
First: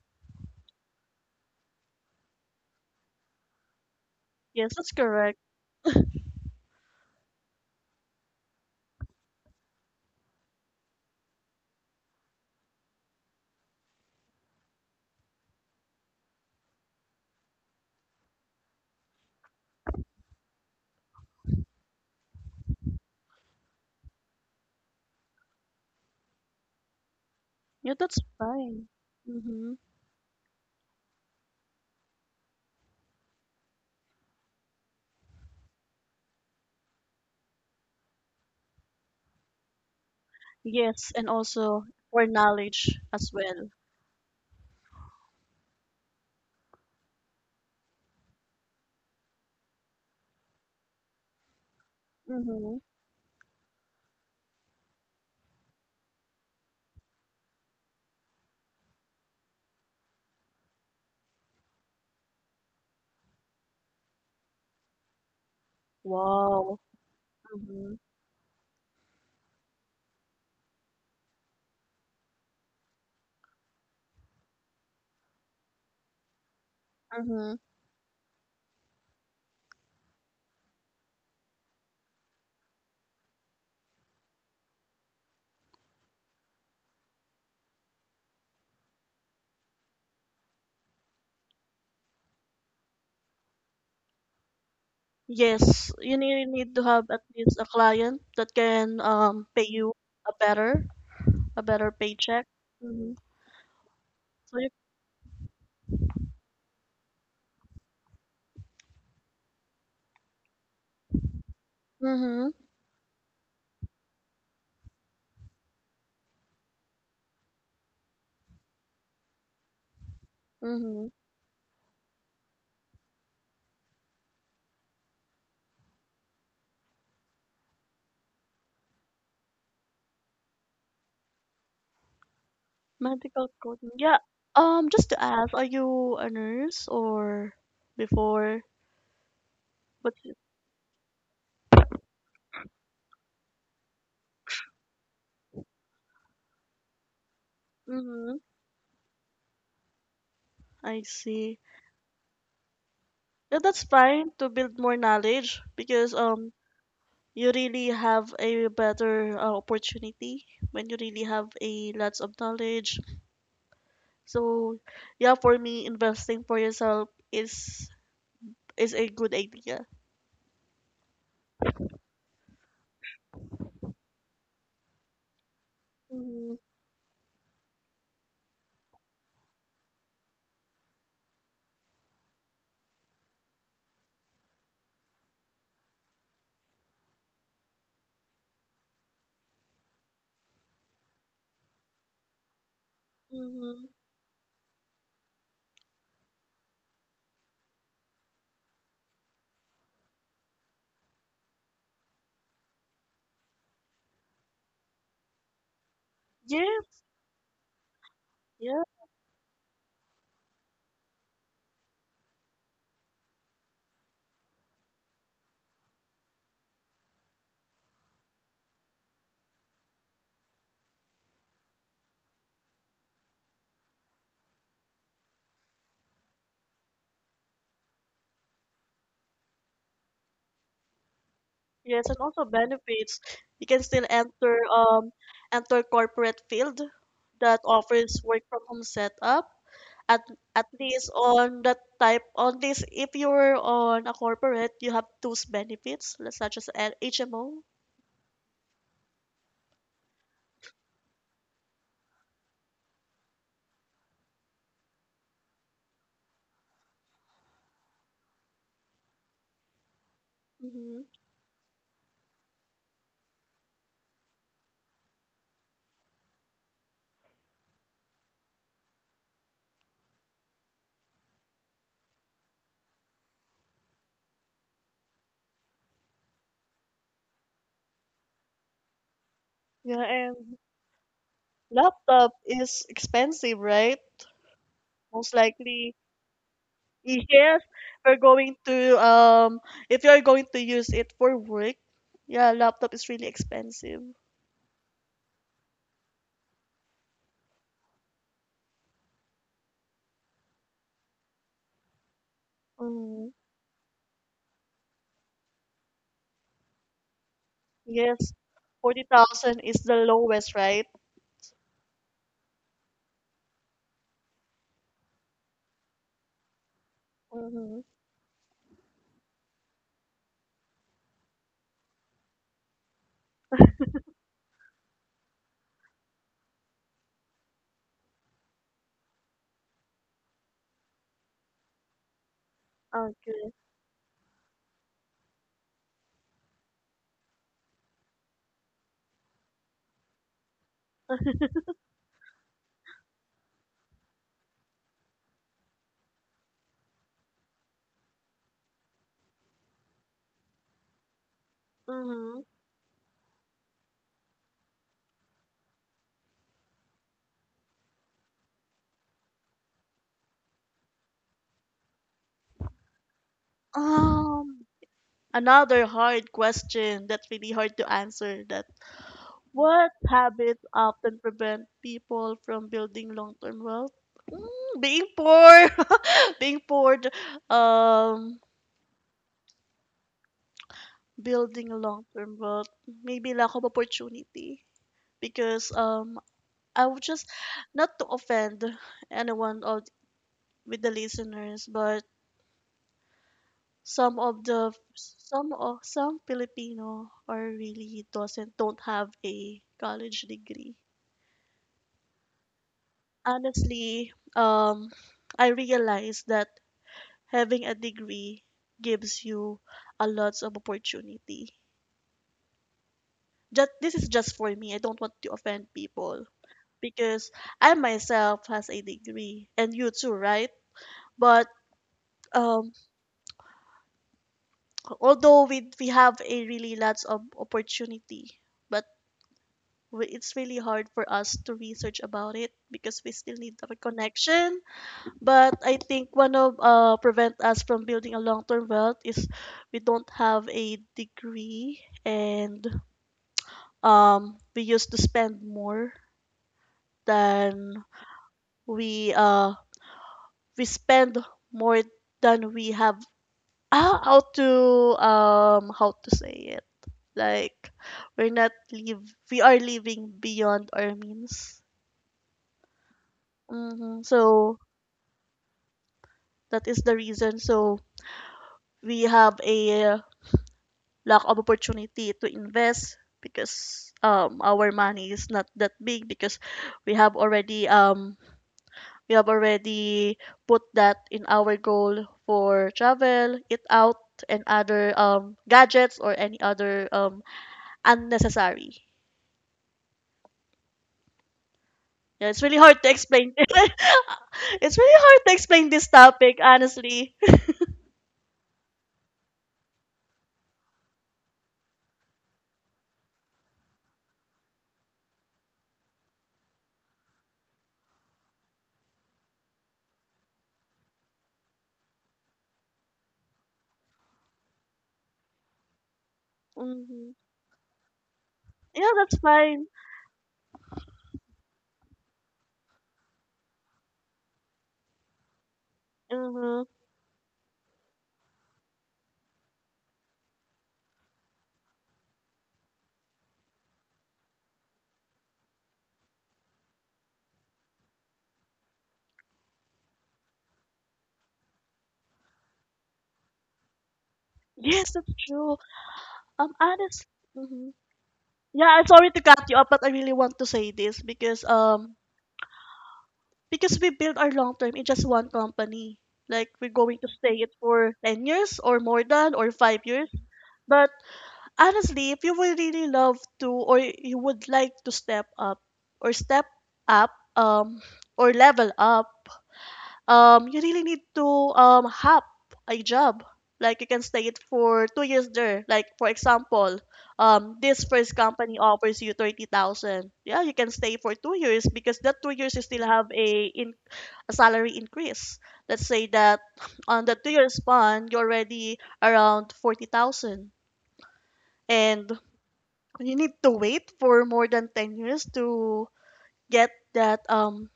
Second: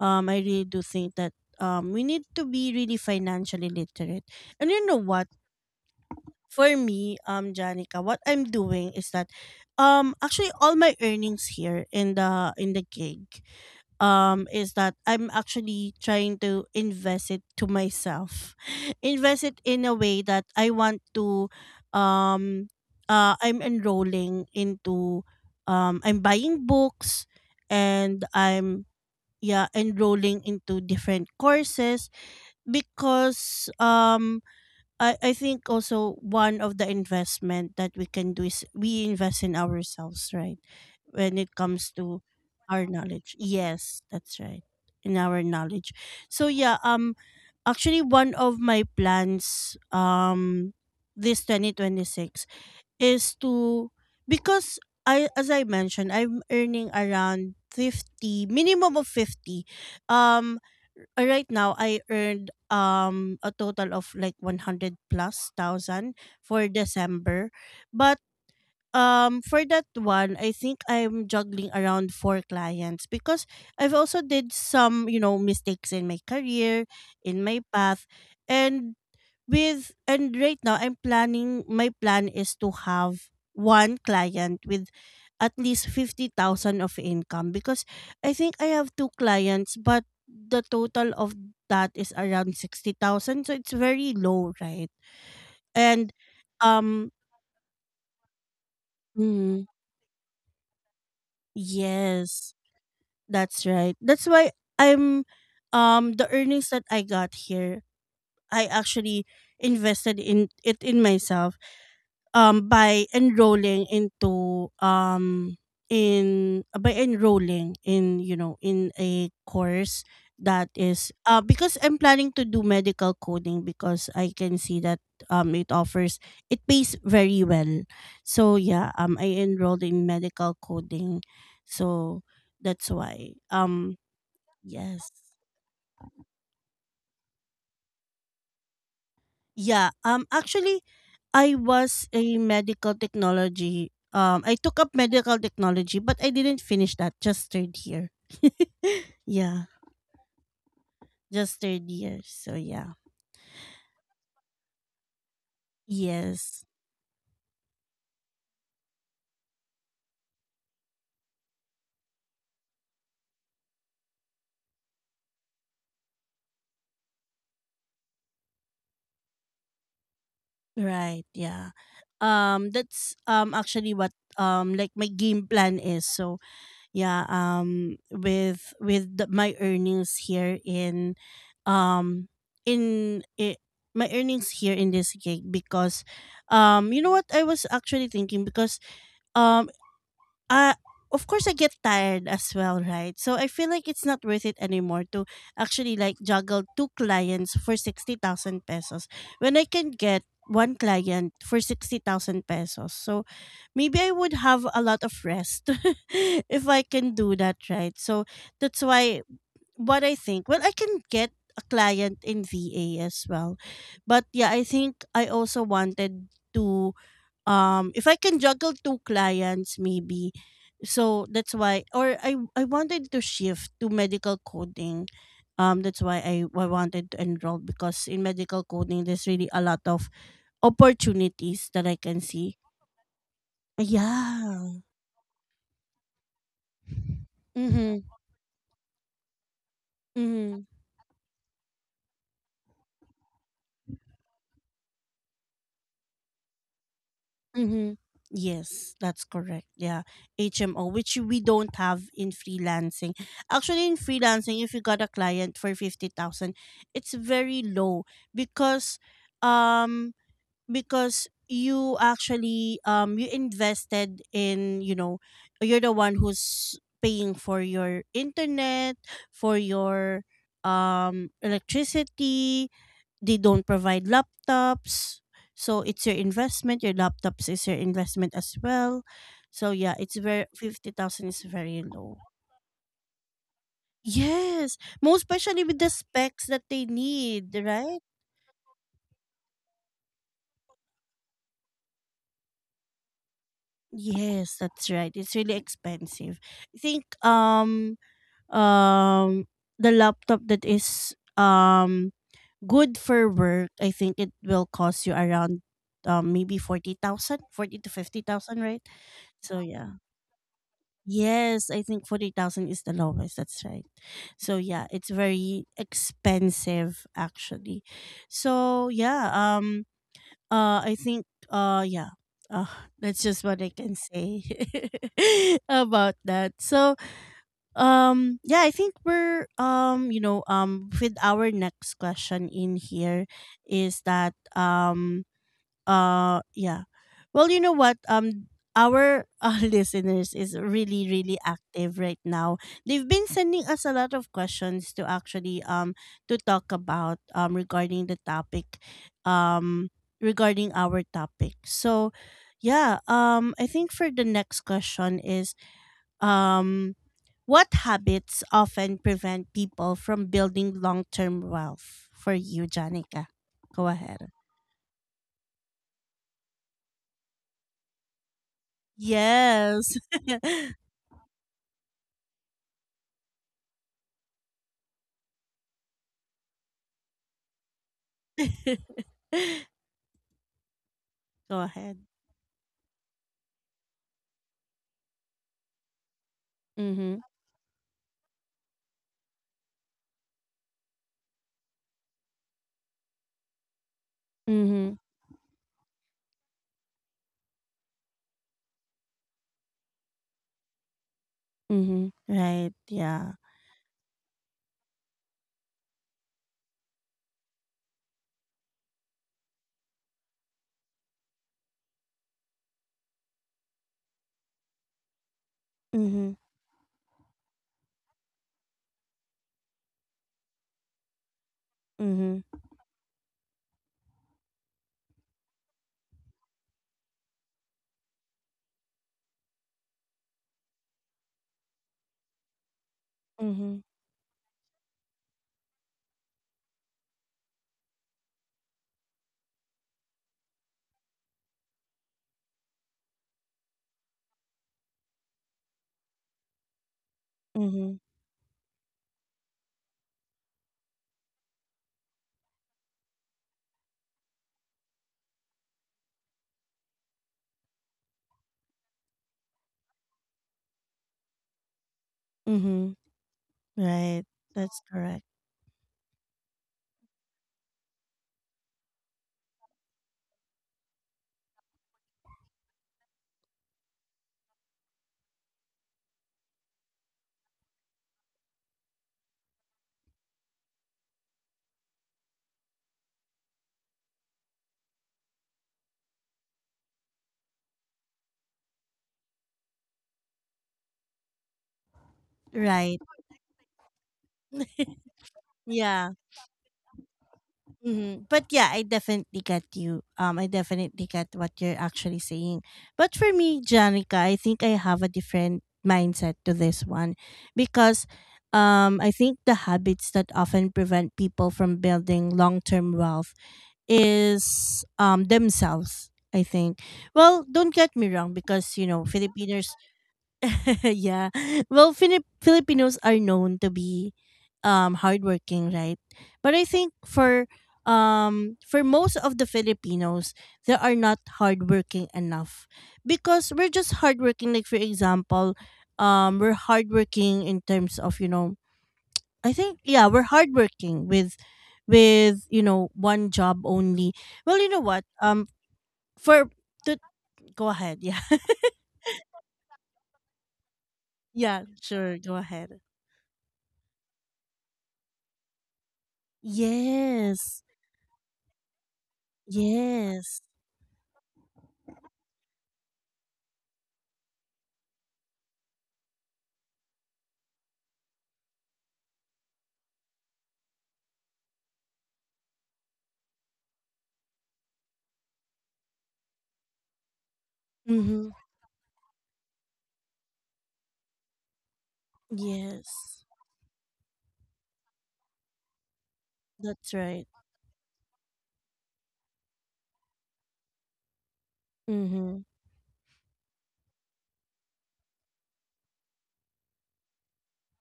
[SPEAKER 1] I really do think that we need to be really financially literate. And
[SPEAKER 2] Yes,
[SPEAKER 1] you
[SPEAKER 2] that's
[SPEAKER 1] know what,
[SPEAKER 2] correct.
[SPEAKER 1] for me, Janica, what I'm doing is that, actually, all my earnings here in the gig, is that I'm actually trying to invest it to myself, invest it in a way that I want to, um, I'm enrolling into, I'm buying books,
[SPEAKER 2] Yeah, that's
[SPEAKER 1] and I'm
[SPEAKER 2] fine.
[SPEAKER 1] yeah
[SPEAKER 2] Mm-hmm.
[SPEAKER 1] enrolling into different courses. Because I think also one of the investment that we can do is we invest in ourselves, right?
[SPEAKER 2] Yes, and
[SPEAKER 1] When it
[SPEAKER 2] also
[SPEAKER 1] comes to
[SPEAKER 2] for
[SPEAKER 1] our
[SPEAKER 2] knowledge as
[SPEAKER 1] knowledge.
[SPEAKER 2] well.
[SPEAKER 1] Yes, that's right. In our knowledge. So yeah, actually one of my plans this 2026
[SPEAKER 2] Mm-hmm.
[SPEAKER 1] is to, because I as I mentioned, I'm earning around 50 minimum of 50. Um right now I earned a total of like 100 plus thousand for
[SPEAKER 2] Wow.
[SPEAKER 1] December.
[SPEAKER 2] Mm-hmm.
[SPEAKER 1] But for that one, I think I'm juggling around four clients because I've also did some, you know, mistakes in my career, in
[SPEAKER 2] Mm-hmm.
[SPEAKER 1] my path. And and right now I'm planning. My plan is to have one client with at least 50,000 of income because I think I have two clients, but the total of that is around 60,000, so it's very low, right?
[SPEAKER 2] Yes,
[SPEAKER 1] And
[SPEAKER 2] you need to have
[SPEAKER 1] um
[SPEAKER 2] at least a client that can
[SPEAKER 1] mm,
[SPEAKER 2] pay you a better a better paycheck.
[SPEAKER 1] yes,
[SPEAKER 2] Mm-hmm.
[SPEAKER 1] that's right. That's why
[SPEAKER 2] So you.
[SPEAKER 1] I'm the earnings that I got here, I actually invested in it in myself
[SPEAKER 2] Mm-hmm.
[SPEAKER 1] by enrolling into in by enrolling in, you know, in a course that
[SPEAKER 2] Mm-hmm.
[SPEAKER 1] is because I'm planning to do medical coding, because I can see that it offers, it pays very well. So yeah, I enrolled in medical coding. So that's why
[SPEAKER 2] Medical coding. Yeah.
[SPEAKER 1] yes.
[SPEAKER 2] Just to ask, are you a nurse or before?
[SPEAKER 1] Yeah.
[SPEAKER 2] But
[SPEAKER 1] Actually, I was a medical technology. I took up medical technology, but I didn't finish that. Just third year.
[SPEAKER 2] mm-hmm.
[SPEAKER 1] Yeah.
[SPEAKER 2] I see.
[SPEAKER 1] Just third year. So yeah.
[SPEAKER 2] Yeah, that's fine to build more knowledge because
[SPEAKER 1] Yes.
[SPEAKER 2] you really have a better opportunity when you really have a lots of knowledge. So yeah, for me investing for yourself is a good idea.
[SPEAKER 1] Right. Yeah. That's actually what like my game plan is. So
[SPEAKER 2] Mm-hmm.
[SPEAKER 1] yeah with my earnings here in um in it, my earnings here in this gig. Because you know what, I was actually thinking because um uh of course I get tired as well, right? So I feel
[SPEAKER 2] Mm-hmm.
[SPEAKER 1] like it's not worth it anymore to actually like juggle two clients for 60,000 pesos when I can get one client for 60,000 pesos. So maybe I would have a lot of rest if I
[SPEAKER 2] Yes.
[SPEAKER 1] can do that, right? So that's
[SPEAKER 2] Yeah.
[SPEAKER 1] why what I think, well, I can get a client in VA as well. But yeah, I think I also wanted to if I can juggle two clients maybe. So that's why, or I wanted to shift to medical coding. That's why I wanted to enroll, because in medical coding there's really a lot of opportunities that I
[SPEAKER 2] Yes,
[SPEAKER 1] can
[SPEAKER 2] and also
[SPEAKER 1] see.
[SPEAKER 2] benefits. You can still enter
[SPEAKER 1] Yeah.
[SPEAKER 2] enter corporate field that
[SPEAKER 1] Mhm.
[SPEAKER 2] offers work from home setup at
[SPEAKER 1] Mhm.
[SPEAKER 2] at least on that type on this. If you're on a corporate, you have those benefits like such as an HMO.
[SPEAKER 1] Mm-hmm. Yes, that's correct. Yeah, HMO, which we don't have in freelancing. Actually, in freelancing, if you got a client for 50,000, it's very low because, um,
[SPEAKER 2] Mhm.
[SPEAKER 1] because you actually you invested in, you know, you're the one who's paying for your internet, for your electricity. They don't provide laptops. So it's your investment. Your laptops is your investment as well. So yeah,
[SPEAKER 2] Yeah,
[SPEAKER 1] it's very
[SPEAKER 2] and
[SPEAKER 1] 50,000 is very low.
[SPEAKER 2] laptop is expensive, right?
[SPEAKER 1] Yes, most
[SPEAKER 2] Most
[SPEAKER 1] especially with the
[SPEAKER 2] likely,
[SPEAKER 1] specs that they need,
[SPEAKER 2] yes,
[SPEAKER 1] right?
[SPEAKER 2] we're going to if you're going to use it for work, yeah, laptop is really expensive.
[SPEAKER 1] Yes, that's right. It's really expensive. I think um the laptop that is good for
[SPEAKER 2] Mm-hmm.
[SPEAKER 1] work, I think it will cost you around maybe 40,000, 40 to
[SPEAKER 2] Yes,
[SPEAKER 1] 50,000, right? So
[SPEAKER 2] 40,000 is
[SPEAKER 1] yeah.
[SPEAKER 2] the lowest, right?
[SPEAKER 1] Yes, I think 40,000 is the lowest. That's right. So yeah, it's very expensive
[SPEAKER 2] Mm-hmm.
[SPEAKER 1] actually. So yeah, I think yeah. Uh, that's just what I can say about that. So, yeah, I think we're you know, with our next question in here
[SPEAKER 2] Okay.
[SPEAKER 1] is that yeah. Well, you know what? Our listeners is really really active right now. They've been sending us a lot of questions to actually to talk about regarding the topic um regarding our topic. So,
[SPEAKER 2] Mm-hmm.
[SPEAKER 1] yeah, I think for the next question is um what habits often prevent people from building long-term wealth for you, Janica? Go ahead.
[SPEAKER 2] Um, another hard question that's really hard to answer that. What
[SPEAKER 1] Yes.
[SPEAKER 2] habits often prevent people from building long-term wealth? Being poor, being poor, um,
[SPEAKER 1] Go
[SPEAKER 2] building a
[SPEAKER 1] ahead.
[SPEAKER 2] long-term wealth, maybe lack of opportunity. Because I would
[SPEAKER 1] Mhm.
[SPEAKER 2] just not to offend anyone of, with the listeners, but
[SPEAKER 1] Mhm.
[SPEAKER 2] some Filipino are really doesn't don't have a college degree.
[SPEAKER 1] Mhm. Right. Yeah.
[SPEAKER 2] Honestly, I realized that having a degree gives you a lots of opportunity. Just this is just for me. I don't want to offend people
[SPEAKER 1] Mhm.
[SPEAKER 2] because I myself has a degree and you too, right? But
[SPEAKER 1] Mhm.
[SPEAKER 2] um, although we have a really lots of opportunity, but it's really hard for us to research about it because we still need
[SPEAKER 1] Mhm.
[SPEAKER 2] a connection. But I think one of prevent us from building a long term wealth is we don't have a degree, and we used to spend more than
[SPEAKER 1] Mhm.
[SPEAKER 2] we uh we spend more than we have. How to how to say it? Like, we're not live we are living beyond our means.
[SPEAKER 1] Mhm. Right.
[SPEAKER 2] So
[SPEAKER 1] That's correct.
[SPEAKER 2] that is the reason. So we have a lack of opportunity to invest because our money is not that big because we have already we have already put that in our goal for travel, eat out, and other gadgets or any other unnecessary. Yeah, it's really hard to
[SPEAKER 1] Right.
[SPEAKER 2] explain. it's really hard to explain this
[SPEAKER 1] Yeah.
[SPEAKER 2] topic, honestly.
[SPEAKER 1] But yeah, I definitely get you. I definitely get what you're actually saying. But for me, Janica, I think I have a different mindset to this one because I think the habits that often prevent people from building long term wealth is themselves, I think.
[SPEAKER 2] hmm
[SPEAKER 1] Well, don't get me wrong because you
[SPEAKER 2] Yeah,
[SPEAKER 1] know
[SPEAKER 2] that's fine.
[SPEAKER 1] filipinos. Yeah, well, Filipinos are known to be hardworking, right? But I
[SPEAKER 2] hmm
[SPEAKER 1] think for most of the filipinos, they are not hardworking enough because we're just hardworking. Like, for example, we're hardworking in terms of, you know, I think, yeah, we're hardworking with you know, one job only. Well, you know
[SPEAKER 2] Yes,
[SPEAKER 1] what?
[SPEAKER 2] that's true.
[SPEAKER 1] For to
[SPEAKER 2] Honest.
[SPEAKER 1] Go
[SPEAKER 2] hmm
[SPEAKER 1] ahead. Yeah,
[SPEAKER 2] Yeah, I'm sorry to cut you off, but I really want to say this because
[SPEAKER 1] yeah, sure. Go ahead.
[SPEAKER 2] because we build our long term in just one company. Like we're going to stay it
[SPEAKER 1] Yes,
[SPEAKER 2] for 10 years or more than or 5 years.
[SPEAKER 1] yes,
[SPEAKER 2] But honestly, if you would really love to or you would like to step up um or level up, you really need to hop a job. Like you can stay it for 2 years there. Like for example, this first
[SPEAKER 1] mm-hmm.
[SPEAKER 2] company offers you 30,000. Yeah, you can stay for 2 years because that 2 years you still have
[SPEAKER 1] Yes.
[SPEAKER 2] a in a salary increase. Let's say that
[SPEAKER 1] That's
[SPEAKER 2] on the
[SPEAKER 1] right.
[SPEAKER 2] 2-year span, you're already around 40,000 and
[SPEAKER 1] Mm-hmm.
[SPEAKER 2] you need to wait for more than 10 years to get that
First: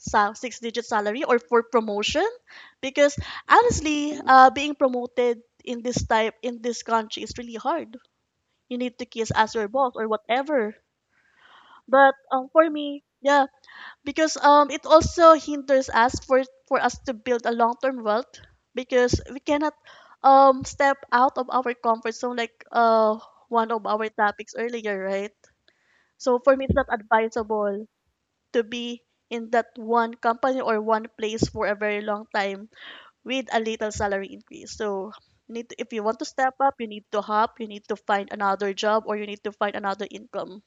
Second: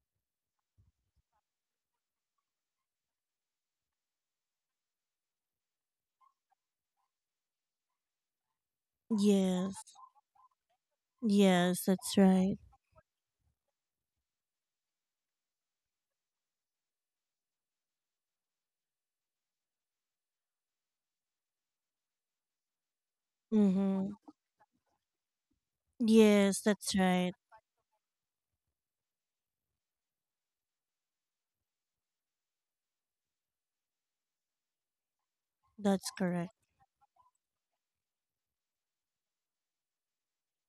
[SPEAKER 2] six digit salary or for promotion because honestly, being promoted in this type in this country is really hard. You need to kiss as your
[SPEAKER 1] Yes,
[SPEAKER 2] boss or whatever.
[SPEAKER 1] yes.
[SPEAKER 2] But
[SPEAKER 1] That's right.
[SPEAKER 2] for me, yeah, because it also hinders us for us to build a long-term wealth because we cannot step out of our comfort zone, like one of
[SPEAKER 1] Mm-hmm.
[SPEAKER 2] our topics earlier, right? So for
[SPEAKER 1] Yes,
[SPEAKER 2] me, it's not
[SPEAKER 1] that's right.
[SPEAKER 2] advisable to be in that one company or one place for a very long time with a little salary increase. So you need to, if you
[SPEAKER 1] That's
[SPEAKER 2] want to
[SPEAKER 1] correct.
[SPEAKER 2] step up, you need to hop, you need to find another job, or you need to find another income.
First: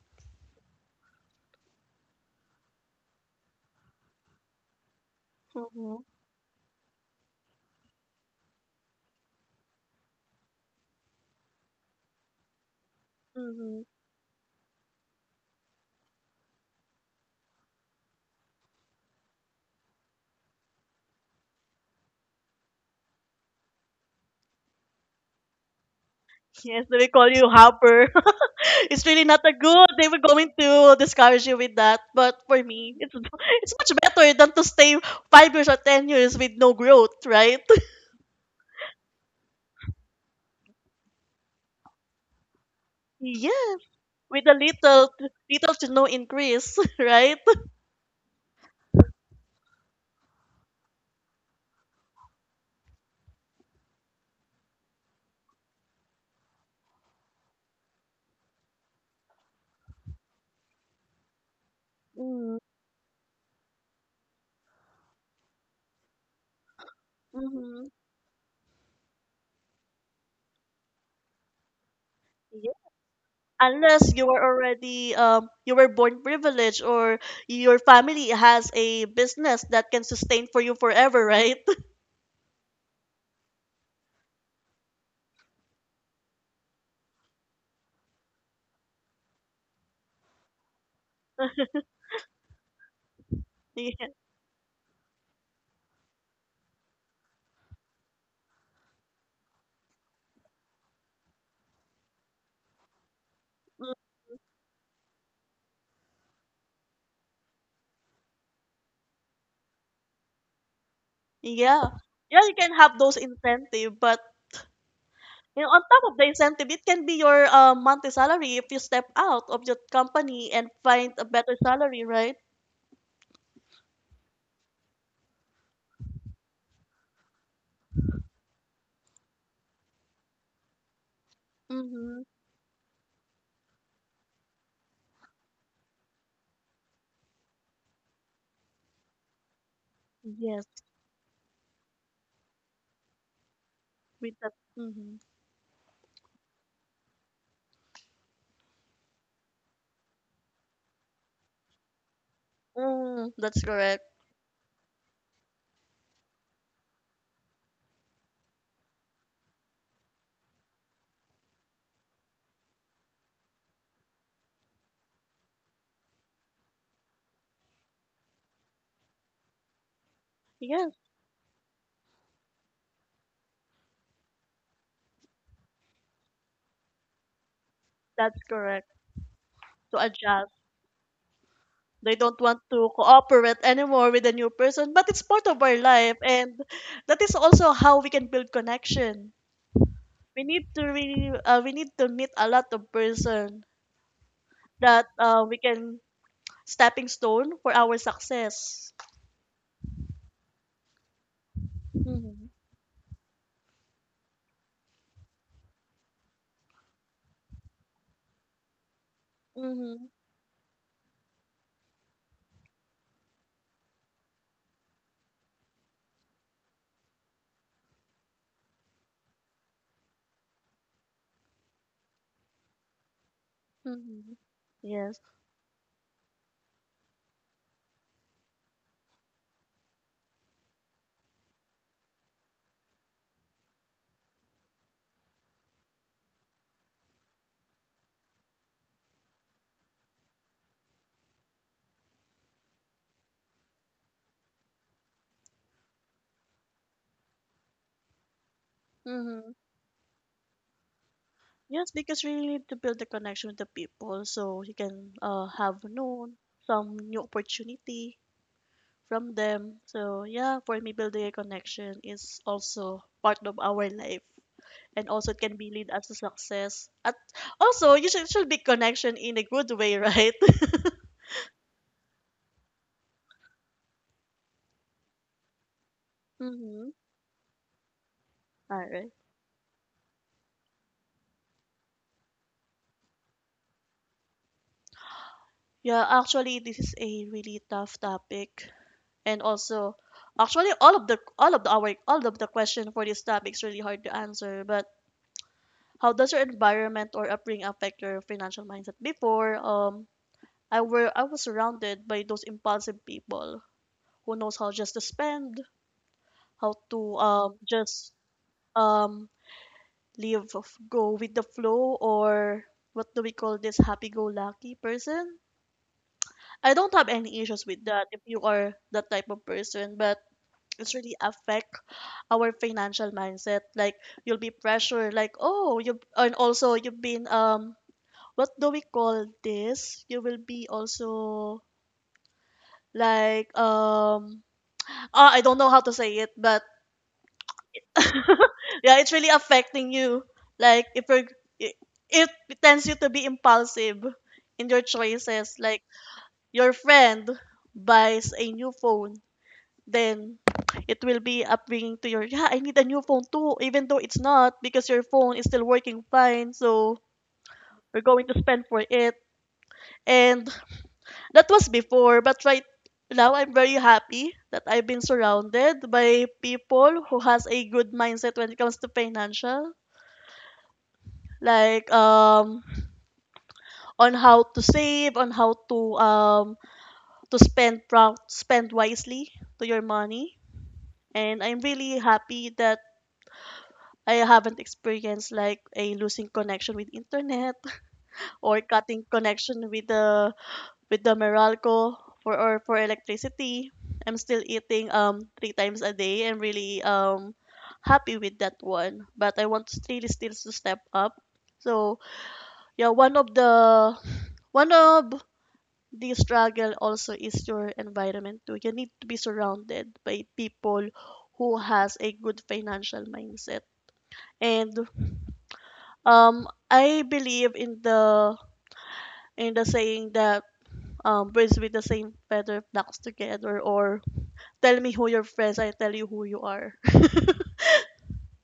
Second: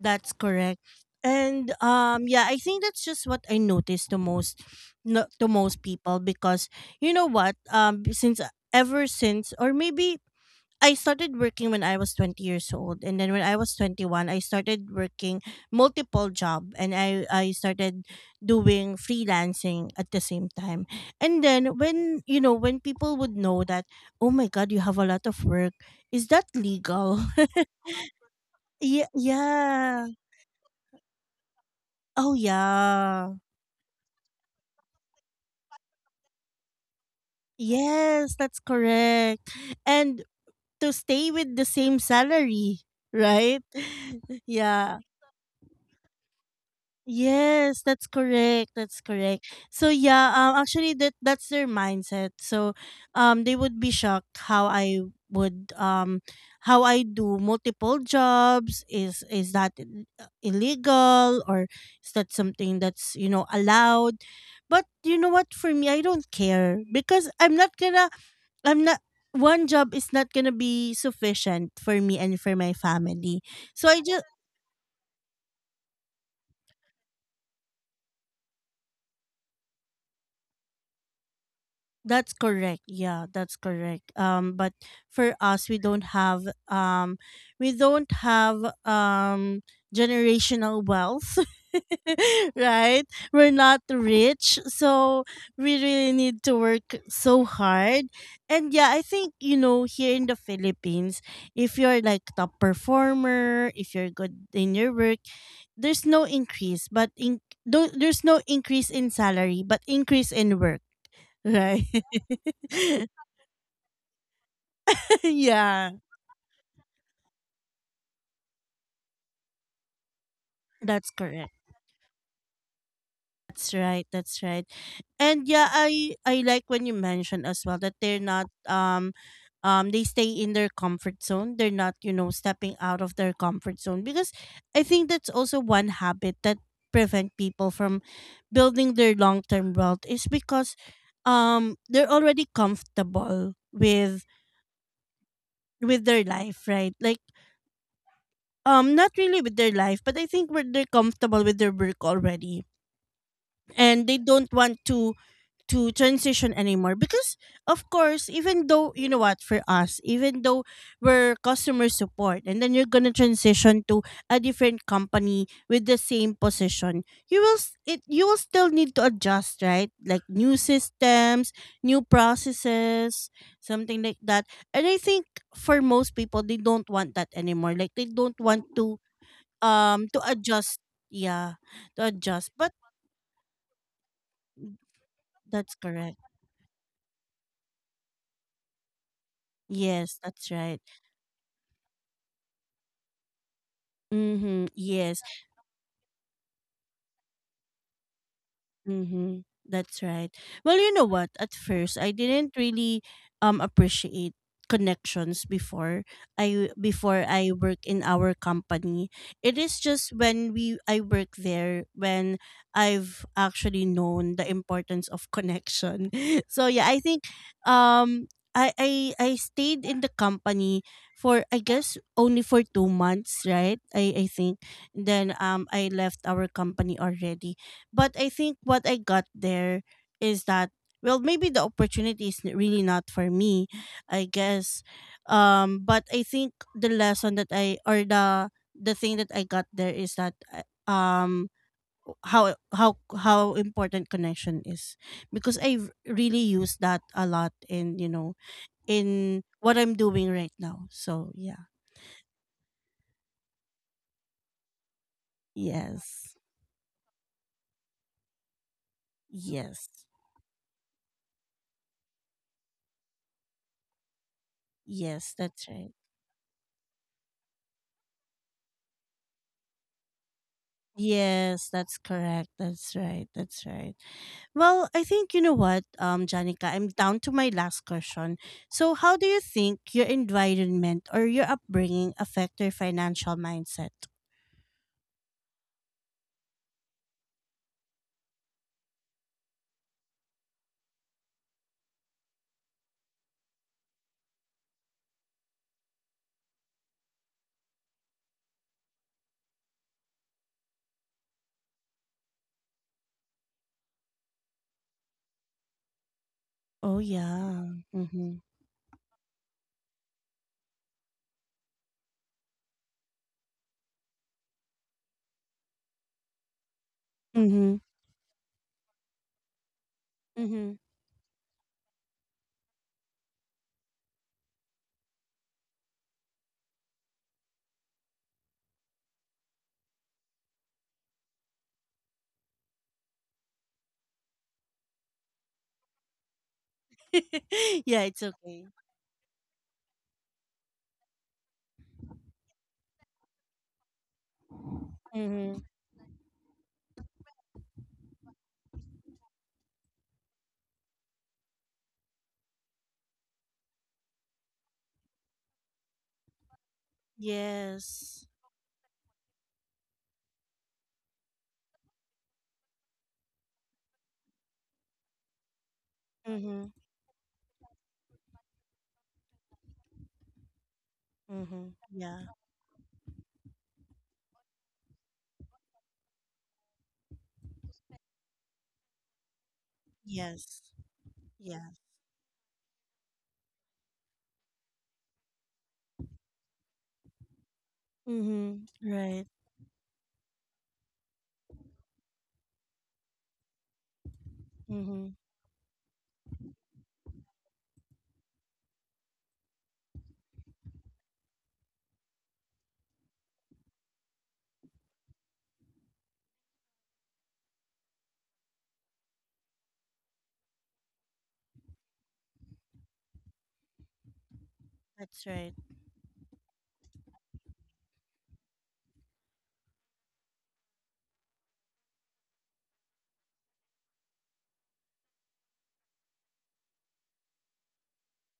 [SPEAKER 1] That's correct. And yeah, I think that's just what I noticed to most, no, to most
[SPEAKER 2] Mm-hmm.
[SPEAKER 1] people. Because you know what, since ever since, or maybe I started working when I was 20 years old, and then when I was
[SPEAKER 2] Mm-hmm.
[SPEAKER 1] 21 I started working multiple job, and I started doing freelancing at the same time. And then, when you know, when people would know that, oh my god, you have a lot of work, is that
[SPEAKER 2] Yes, they
[SPEAKER 1] legal?
[SPEAKER 2] call you hopper.
[SPEAKER 1] Yeah,
[SPEAKER 2] It's really not a good.
[SPEAKER 1] yeah.
[SPEAKER 2] They were going to discourage you with that,
[SPEAKER 1] Oh
[SPEAKER 2] but for me, it's
[SPEAKER 1] yeah.
[SPEAKER 2] it's much better than to stay 5 years or 10 years with no growth, right?
[SPEAKER 1] Yes, that's correct. And to stay with the same salary,
[SPEAKER 2] Yeah,
[SPEAKER 1] right?
[SPEAKER 2] with a
[SPEAKER 1] Yeah.
[SPEAKER 2] little to no increase, right?
[SPEAKER 1] Yes, that's correct. That's correct. So yeah, actually that's their mindset. So they would be shocked how I would, how I do multiple jobs. Is that illegal, or is that
[SPEAKER 2] Mm-hmm.
[SPEAKER 1] something that's, you know, allowed? But you know what, for me, I don't care, because I'm not going to. I'm not. One job is not gonna be sufficient for me and for
[SPEAKER 2] Yeah.
[SPEAKER 1] my family. So I
[SPEAKER 2] Unless
[SPEAKER 1] just
[SPEAKER 2] you were already you were born privileged, or your family has a business that can sustain for you forever, right?
[SPEAKER 1] That's correct. Yeah, that's correct. But for us, we don't have um, we don't have um generational wealth, right? We're not
[SPEAKER 2] Yeah.
[SPEAKER 1] rich, so we really need to work so hard. And yeah, I think, you know, here in the Philippines, if you're like top performer, if
[SPEAKER 2] Mm.
[SPEAKER 1] you're good in your work, there's no increase, but in, though, there's no increase in salary, but increase in work. Right.
[SPEAKER 2] Yeah. Yeah, you can have those incentive, but you know, on
[SPEAKER 1] Yeah,
[SPEAKER 2] top of the incentive, it can be your monthly salary if you step out of your company and
[SPEAKER 1] that's
[SPEAKER 2] find a
[SPEAKER 1] correct.
[SPEAKER 2] better salary, right?
[SPEAKER 1] That's right. That's right. And yeah, I like when you mentioned as well that they're not, they stay in their comfort zone. They're not, you
[SPEAKER 2] Mm-hmm.
[SPEAKER 1] know, stepping out of their comfort zone. Because I think that's also one habit that prevent people from building their long-term wealth is
[SPEAKER 2] Yes,
[SPEAKER 1] because they're already comfortable with
[SPEAKER 2] with that. Mm-hmm.
[SPEAKER 1] their life, right? Like, not really with their life, but I think where they're comfortable with their work already,
[SPEAKER 2] Mm, that's correct.
[SPEAKER 1] and they don't want to transition anymore. Because of course, even though, you know what, for us, even though we're customer support and then you're going to transition to a different company with the same position, you will still need to adjust, right? Like new
[SPEAKER 2] Yes,
[SPEAKER 1] systems, new processes, something like that. And I think for most people, they don't want that anymore. Like they
[SPEAKER 2] that's
[SPEAKER 1] don't want
[SPEAKER 2] correct.
[SPEAKER 1] to
[SPEAKER 2] To
[SPEAKER 1] um to
[SPEAKER 2] adjust.
[SPEAKER 1] adjust, yeah, to
[SPEAKER 2] They don't
[SPEAKER 1] adjust.
[SPEAKER 2] want
[SPEAKER 1] But
[SPEAKER 2] to cooperate anymore with a new person, but it's part of
[SPEAKER 1] that's
[SPEAKER 2] our life,
[SPEAKER 1] correct.
[SPEAKER 2] and that is also how we can build connection.
[SPEAKER 1] Yes,
[SPEAKER 2] We
[SPEAKER 1] that's
[SPEAKER 2] need
[SPEAKER 1] right.
[SPEAKER 2] to really, we need to meet a lot of person
[SPEAKER 1] Mm-hmm.
[SPEAKER 2] that
[SPEAKER 1] Yes.
[SPEAKER 2] we can stepping stone for our success.
[SPEAKER 1] Mm-hmm. That's right. Well, you know what? At first, I
[SPEAKER 2] Mm-hmm.
[SPEAKER 1] didn't really appreciate connections before I work in our company. It is
[SPEAKER 2] Mm-hmm.
[SPEAKER 1] just when we I work there when I've actually known the importance of connection. So yeah, I think I stayed in the company for, I guess, only for 2 months, right? I
[SPEAKER 2] Mm-hmm.
[SPEAKER 1] think
[SPEAKER 2] Yes.
[SPEAKER 1] then I left our company already. But I think what I got there is that, well, maybe the opportunity is really not for me, I guess. But I think the lesson that I, or the thing that I got there, is that how important connection is. Because I really use that a lot in, you know, in
[SPEAKER 2] Mm-hmm.
[SPEAKER 1] what I'm doing right now. So yeah.
[SPEAKER 2] Yes, because we really need to build a connection with the people so you can have known
[SPEAKER 1] Yes.
[SPEAKER 2] some new opportunity from them.
[SPEAKER 1] Yes.
[SPEAKER 2] So yeah, for me, building a connection is also part of our life. And also
[SPEAKER 1] Yes,
[SPEAKER 2] it can be
[SPEAKER 1] that's
[SPEAKER 2] lead
[SPEAKER 1] right.
[SPEAKER 2] us to success. At also you should be connection in a good way, right?
[SPEAKER 1] Yes, that's correct. That's right. That's right. Well, I think, you know what, Janica,
[SPEAKER 2] Mm-hmm.
[SPEAKER 1] I'm down to my last question.
[SPEAKER 2] All
[SPEAKER 1] So,
[SPEAKER 2] right.
[SPEAKER 1] how do you think your environment or your upbringing affect your financial mindset?
[SPEAKER 2] Yeah, actually this is a really tough topic, and also actually all of the our all of the question for this topic is really hard to answer. But how does your environment or upbringing affect your financial mindset? Before, I was surrounded by those impulsive people who knows how just to spend, how
[SPEAKER 1] Oh
[SPEAKER 2] to
[SPEAKER 1] yeah.
[SPEAKER 2] just
[SPEAKER 1] Mhm.
[SPEAKER 2] um live go with the flow, or what do we call this, happy go lucky person. I don't have any issues
[SPEAKER 1] Mhm.
[SPEAKER 2] with that if you are that type of person, but
[SPEAKER 1] Mhm.
[SPEAKER 2] it's really affect our financial mindset. Like, you'll be pressured, like, oh you, and also you've been what do we call this? You will be also like ah, I don't know how to say it, but
[SPEAKER 1] Yeah, it's okay.
[SPEAKER 2] yeah, it's really affecting you. Like if you're, it, it tends you to be impulsive in your choices.
[SPEAKER 1] Mhm.
[SPEAKER 2] Like your friend buys a new phone, then it will be upbringing to your, yeah, I need a new phone too, even though it's not because your phone is still working fine. So we're going
[SPEAKER 1] Yes.
[SPEAKER 2] to spend for it. And that was before, but right now I'm very happy that I've been surrounded by
[SPEAKER 1] Mhm.
[SPEAKER 2] people who has a good mindset when it comes to financial.
[SPEAKER 1] Mhm.
[SPEAKER 2] Like
[SPEAKER 1] Yeah.
[SPEAKER 2] on how to save, on how to spend spend wisely to your money.
[SPEAKER 1] Yes.
[SPEAKER 2] And I'm
[SPEAKER 1] Yeah.
[SPEAKER 2] really happy that I haven't experienced like a losing connection with internet or
[SPEAKER 1] Mhm.
[SPEAKER 2] cutting
[SPEAKER 1] Right.
[SPEAKER 2] connection with the Meralco for electricity. I'm still eating
[SPEAKER 1] Mhm.
[SPEAKER 2] three times a day. I'm really happy with that one, but I want to really still to step up. So yeah, one of the struggle also is your environment too. You need to be surrounded by people who has a good financial mindset. And
[SPEAKER 1] That's right.
[SPEAKER 2] I believe in the saying that, birds with the same feather flocks together, or tell me who your friends, I tell you who you are.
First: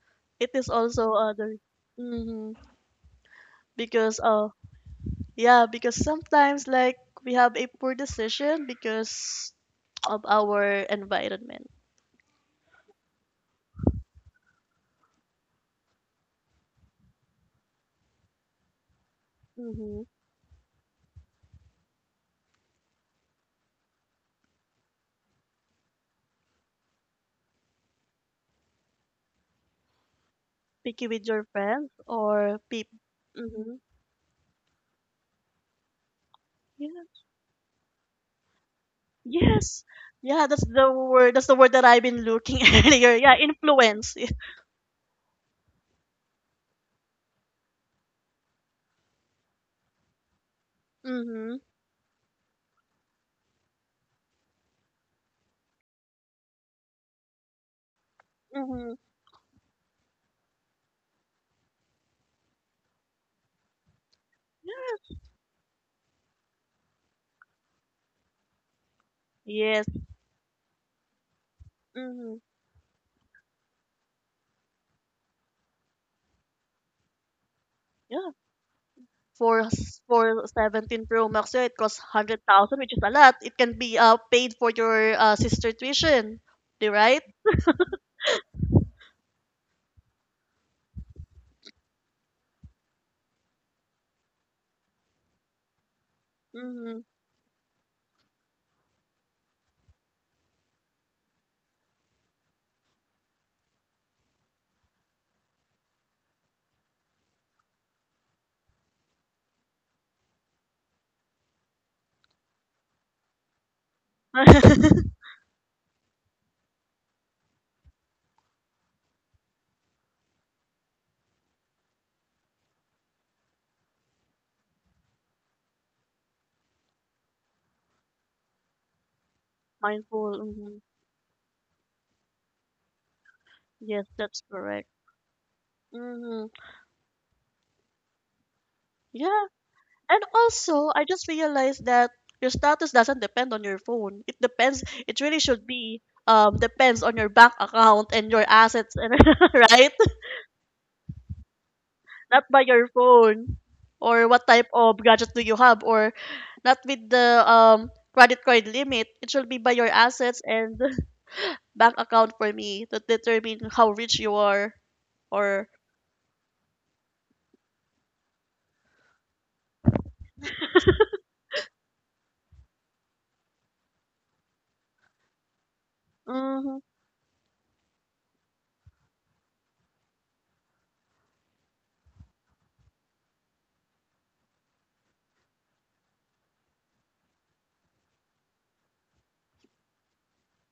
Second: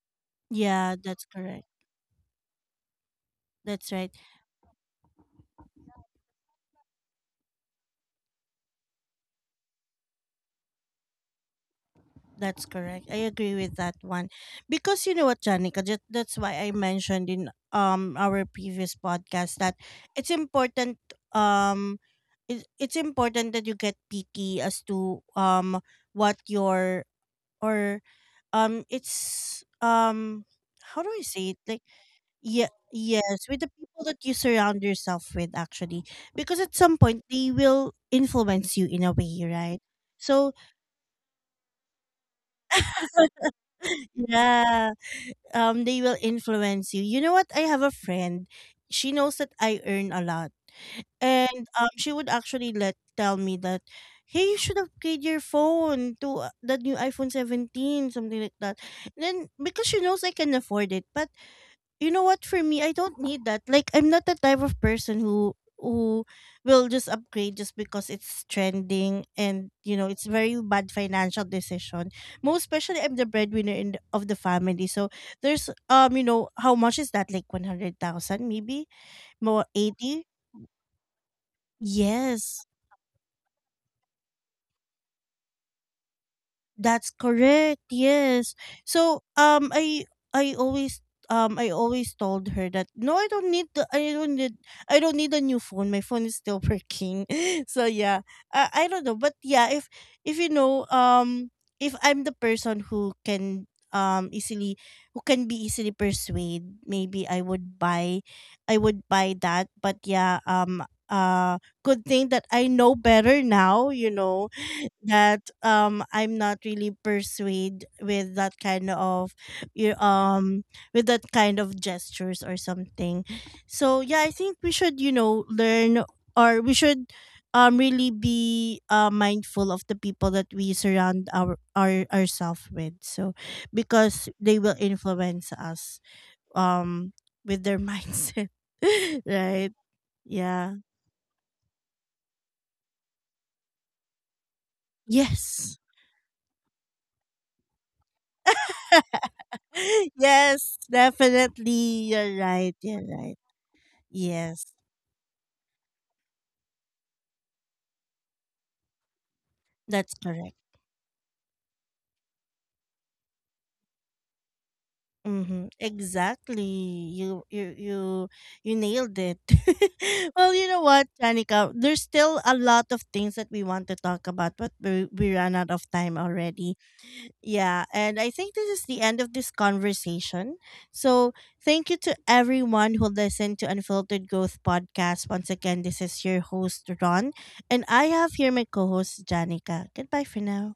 [SPEAKER 2] It is
[SPEAKER 1] Yeah,
[SPEAKER 2] also
[SPEAKER 1] that's
[SPEAKER 2] other.
[SPEAKER 1] correct.
[SPEAKER 2] Mm,
[SPEAKER 1] That's right.
[SPEAKER 2] because yeah, because sometimes, like, we have a poor decision because of our environment.
[SPEAKER 1] That's correct. I agree with that one. Because you know what, Janica, just, that's why I mentioned in our previous podcast that
[SPEAKER 2] Mm-hmm.
[SPEAKER 1] it's important, um it's important that you get picky as to, what your, or it's, how
[SPEAKER 2] Picky
[SPEAKER 1] do I
[SPEAKER 2] with your
[SPEAKER 1] say it? Like,
[SPEAKER 2] friends or
[SPEAKER 1] yeah,
[SPEAKER 2] people.
[SPEAKER 1] yes, with the
[SPEAKER 2] Mm-hmm.
[SPEAKER 1] people that you surround yourself with, actually. Because at
[SPEAKER 2] Yeah.
[SPEAKER 1] some point, they will influence you in a way, right?
[SPEAKER 2] Yes. Yeah,
[SPEAKER 1] So
[SPEAKER 2] that's the word. That's the word that I've been looking earlier. Yeah, influence.
[SPEAKER 1] yeah, they will influence you. You know what? I have a friend. She knows that I earn a lot.
[SPEAKER 2] Mm-hmm.
[SPEAKER 1] And she would actually let tell me that, hey, you should upgrade your phone to, the new iPhone 17, something like that.
[SPEAKER 2] Mhm.
[SPEAKER 1] Then because she knows I can afford it, but you know what, for me, I don't need that. Like, I'm not the type of person who will just upgrade just because it's trending, and
[SPEAKER 2] Yes.
[SPEAKER 1] it's very bad financial decision.
[SPEAKER 2] Mhm.
[SPEAKER 1] Most especially, I'm the breadwinner in of the family. So there's, you know how much is that, like
[SPEAKER 2] Yeah.
[SPEAKER 1] 100,000, maybe more,
[SPEAKER 2] For
[SPEAKER 1] 80.
[SPEAKER 2] for 17 Pro Max, yeah, it costs
[SPEAKER 1] Yes.
[SPEAKER 2] 100,000, which is a lot. It can be paid for your sister tuition. Di
[SPEAKER 1] That's
[SPEAKER 2] right?
[SPEAKER 1] correct. Yes. So I always I always told her that no, I don't need the, I don't need, I don't need a new phone. My phone is still
[SPEAKER 2] Mhm.
[SPEAKER 1] working. So yeah. I don't know, but yeah, if you know if I'm the person who can, easily, who can be easily persuade, maybe I would buy that. But yeah, good thing that I know better now, you know that I'm not really persuaded with you um that kind of gestures or something. So yeah, I think we should learn, or we should, really be, mindful of the people
[SPEAKER 2] Mindful.
[SPEAKER 1] that we
[SPEAKER 2] Hmm.
[SPEAKER 1] surround our ourselves with. So
[SPEAKER 2] Yes,
[SPEAKER 1] because
[SPEAKER 2] that's
[SPEAKER 1] they will
[SPEAKER 2] correct.
[SPEAKER 1] influence us,
[SPEAKER 2] Mhm.
[SPEAKER 1] um with their mindset.
[SPEAKER 2] Yeah.
[SPEAKER 1] Right?
[SPEAKER 2] And
[SPEAKER 1] Yeah.
[SPEAKER 2] also, I just realized that your status doesn't depend on your phone. It depends, it really should
[SPEAKER 1] Yes.
[SPEAKER 2] be depends on your bank account and your assets, and right?
[SPEAKER 1] Yes, definitely. You're
[SPEAKER 2] Not by
[SPEAKER 1] right.
[SPEAKER 2] your
[SPEAKER 1] You're right.
[SPEAKER 2] phone or what
[SPEAKER 1] Yes,
[SPEAKER 2] type of gadget do you have, or not with the credit card limit. It should be by your
[SPEAKER 1] that's
[SPEAKER 2] assets
[SPEAKER 1] correct.
[SPEAKER 2] and bank account for me to determine how rich you are,
[SPEAKER 1] Mm-hmm.
[SPEAKER 2] or
[SPEAKER 1] Exactly. You nailed it. Well, you know what, Janica? There's still a lot of things that we want to talk about, but we ran out of time already.
[SPEAKER 2] Mhm.
[SPEAKER 1] Yeah, and I think this is the end of this conversation. So, thank you to everyone who listened to Unfiltered Growth Podcast. Once again, this is your host, Ron, and I have here my co host, Janica. Goodbye for now.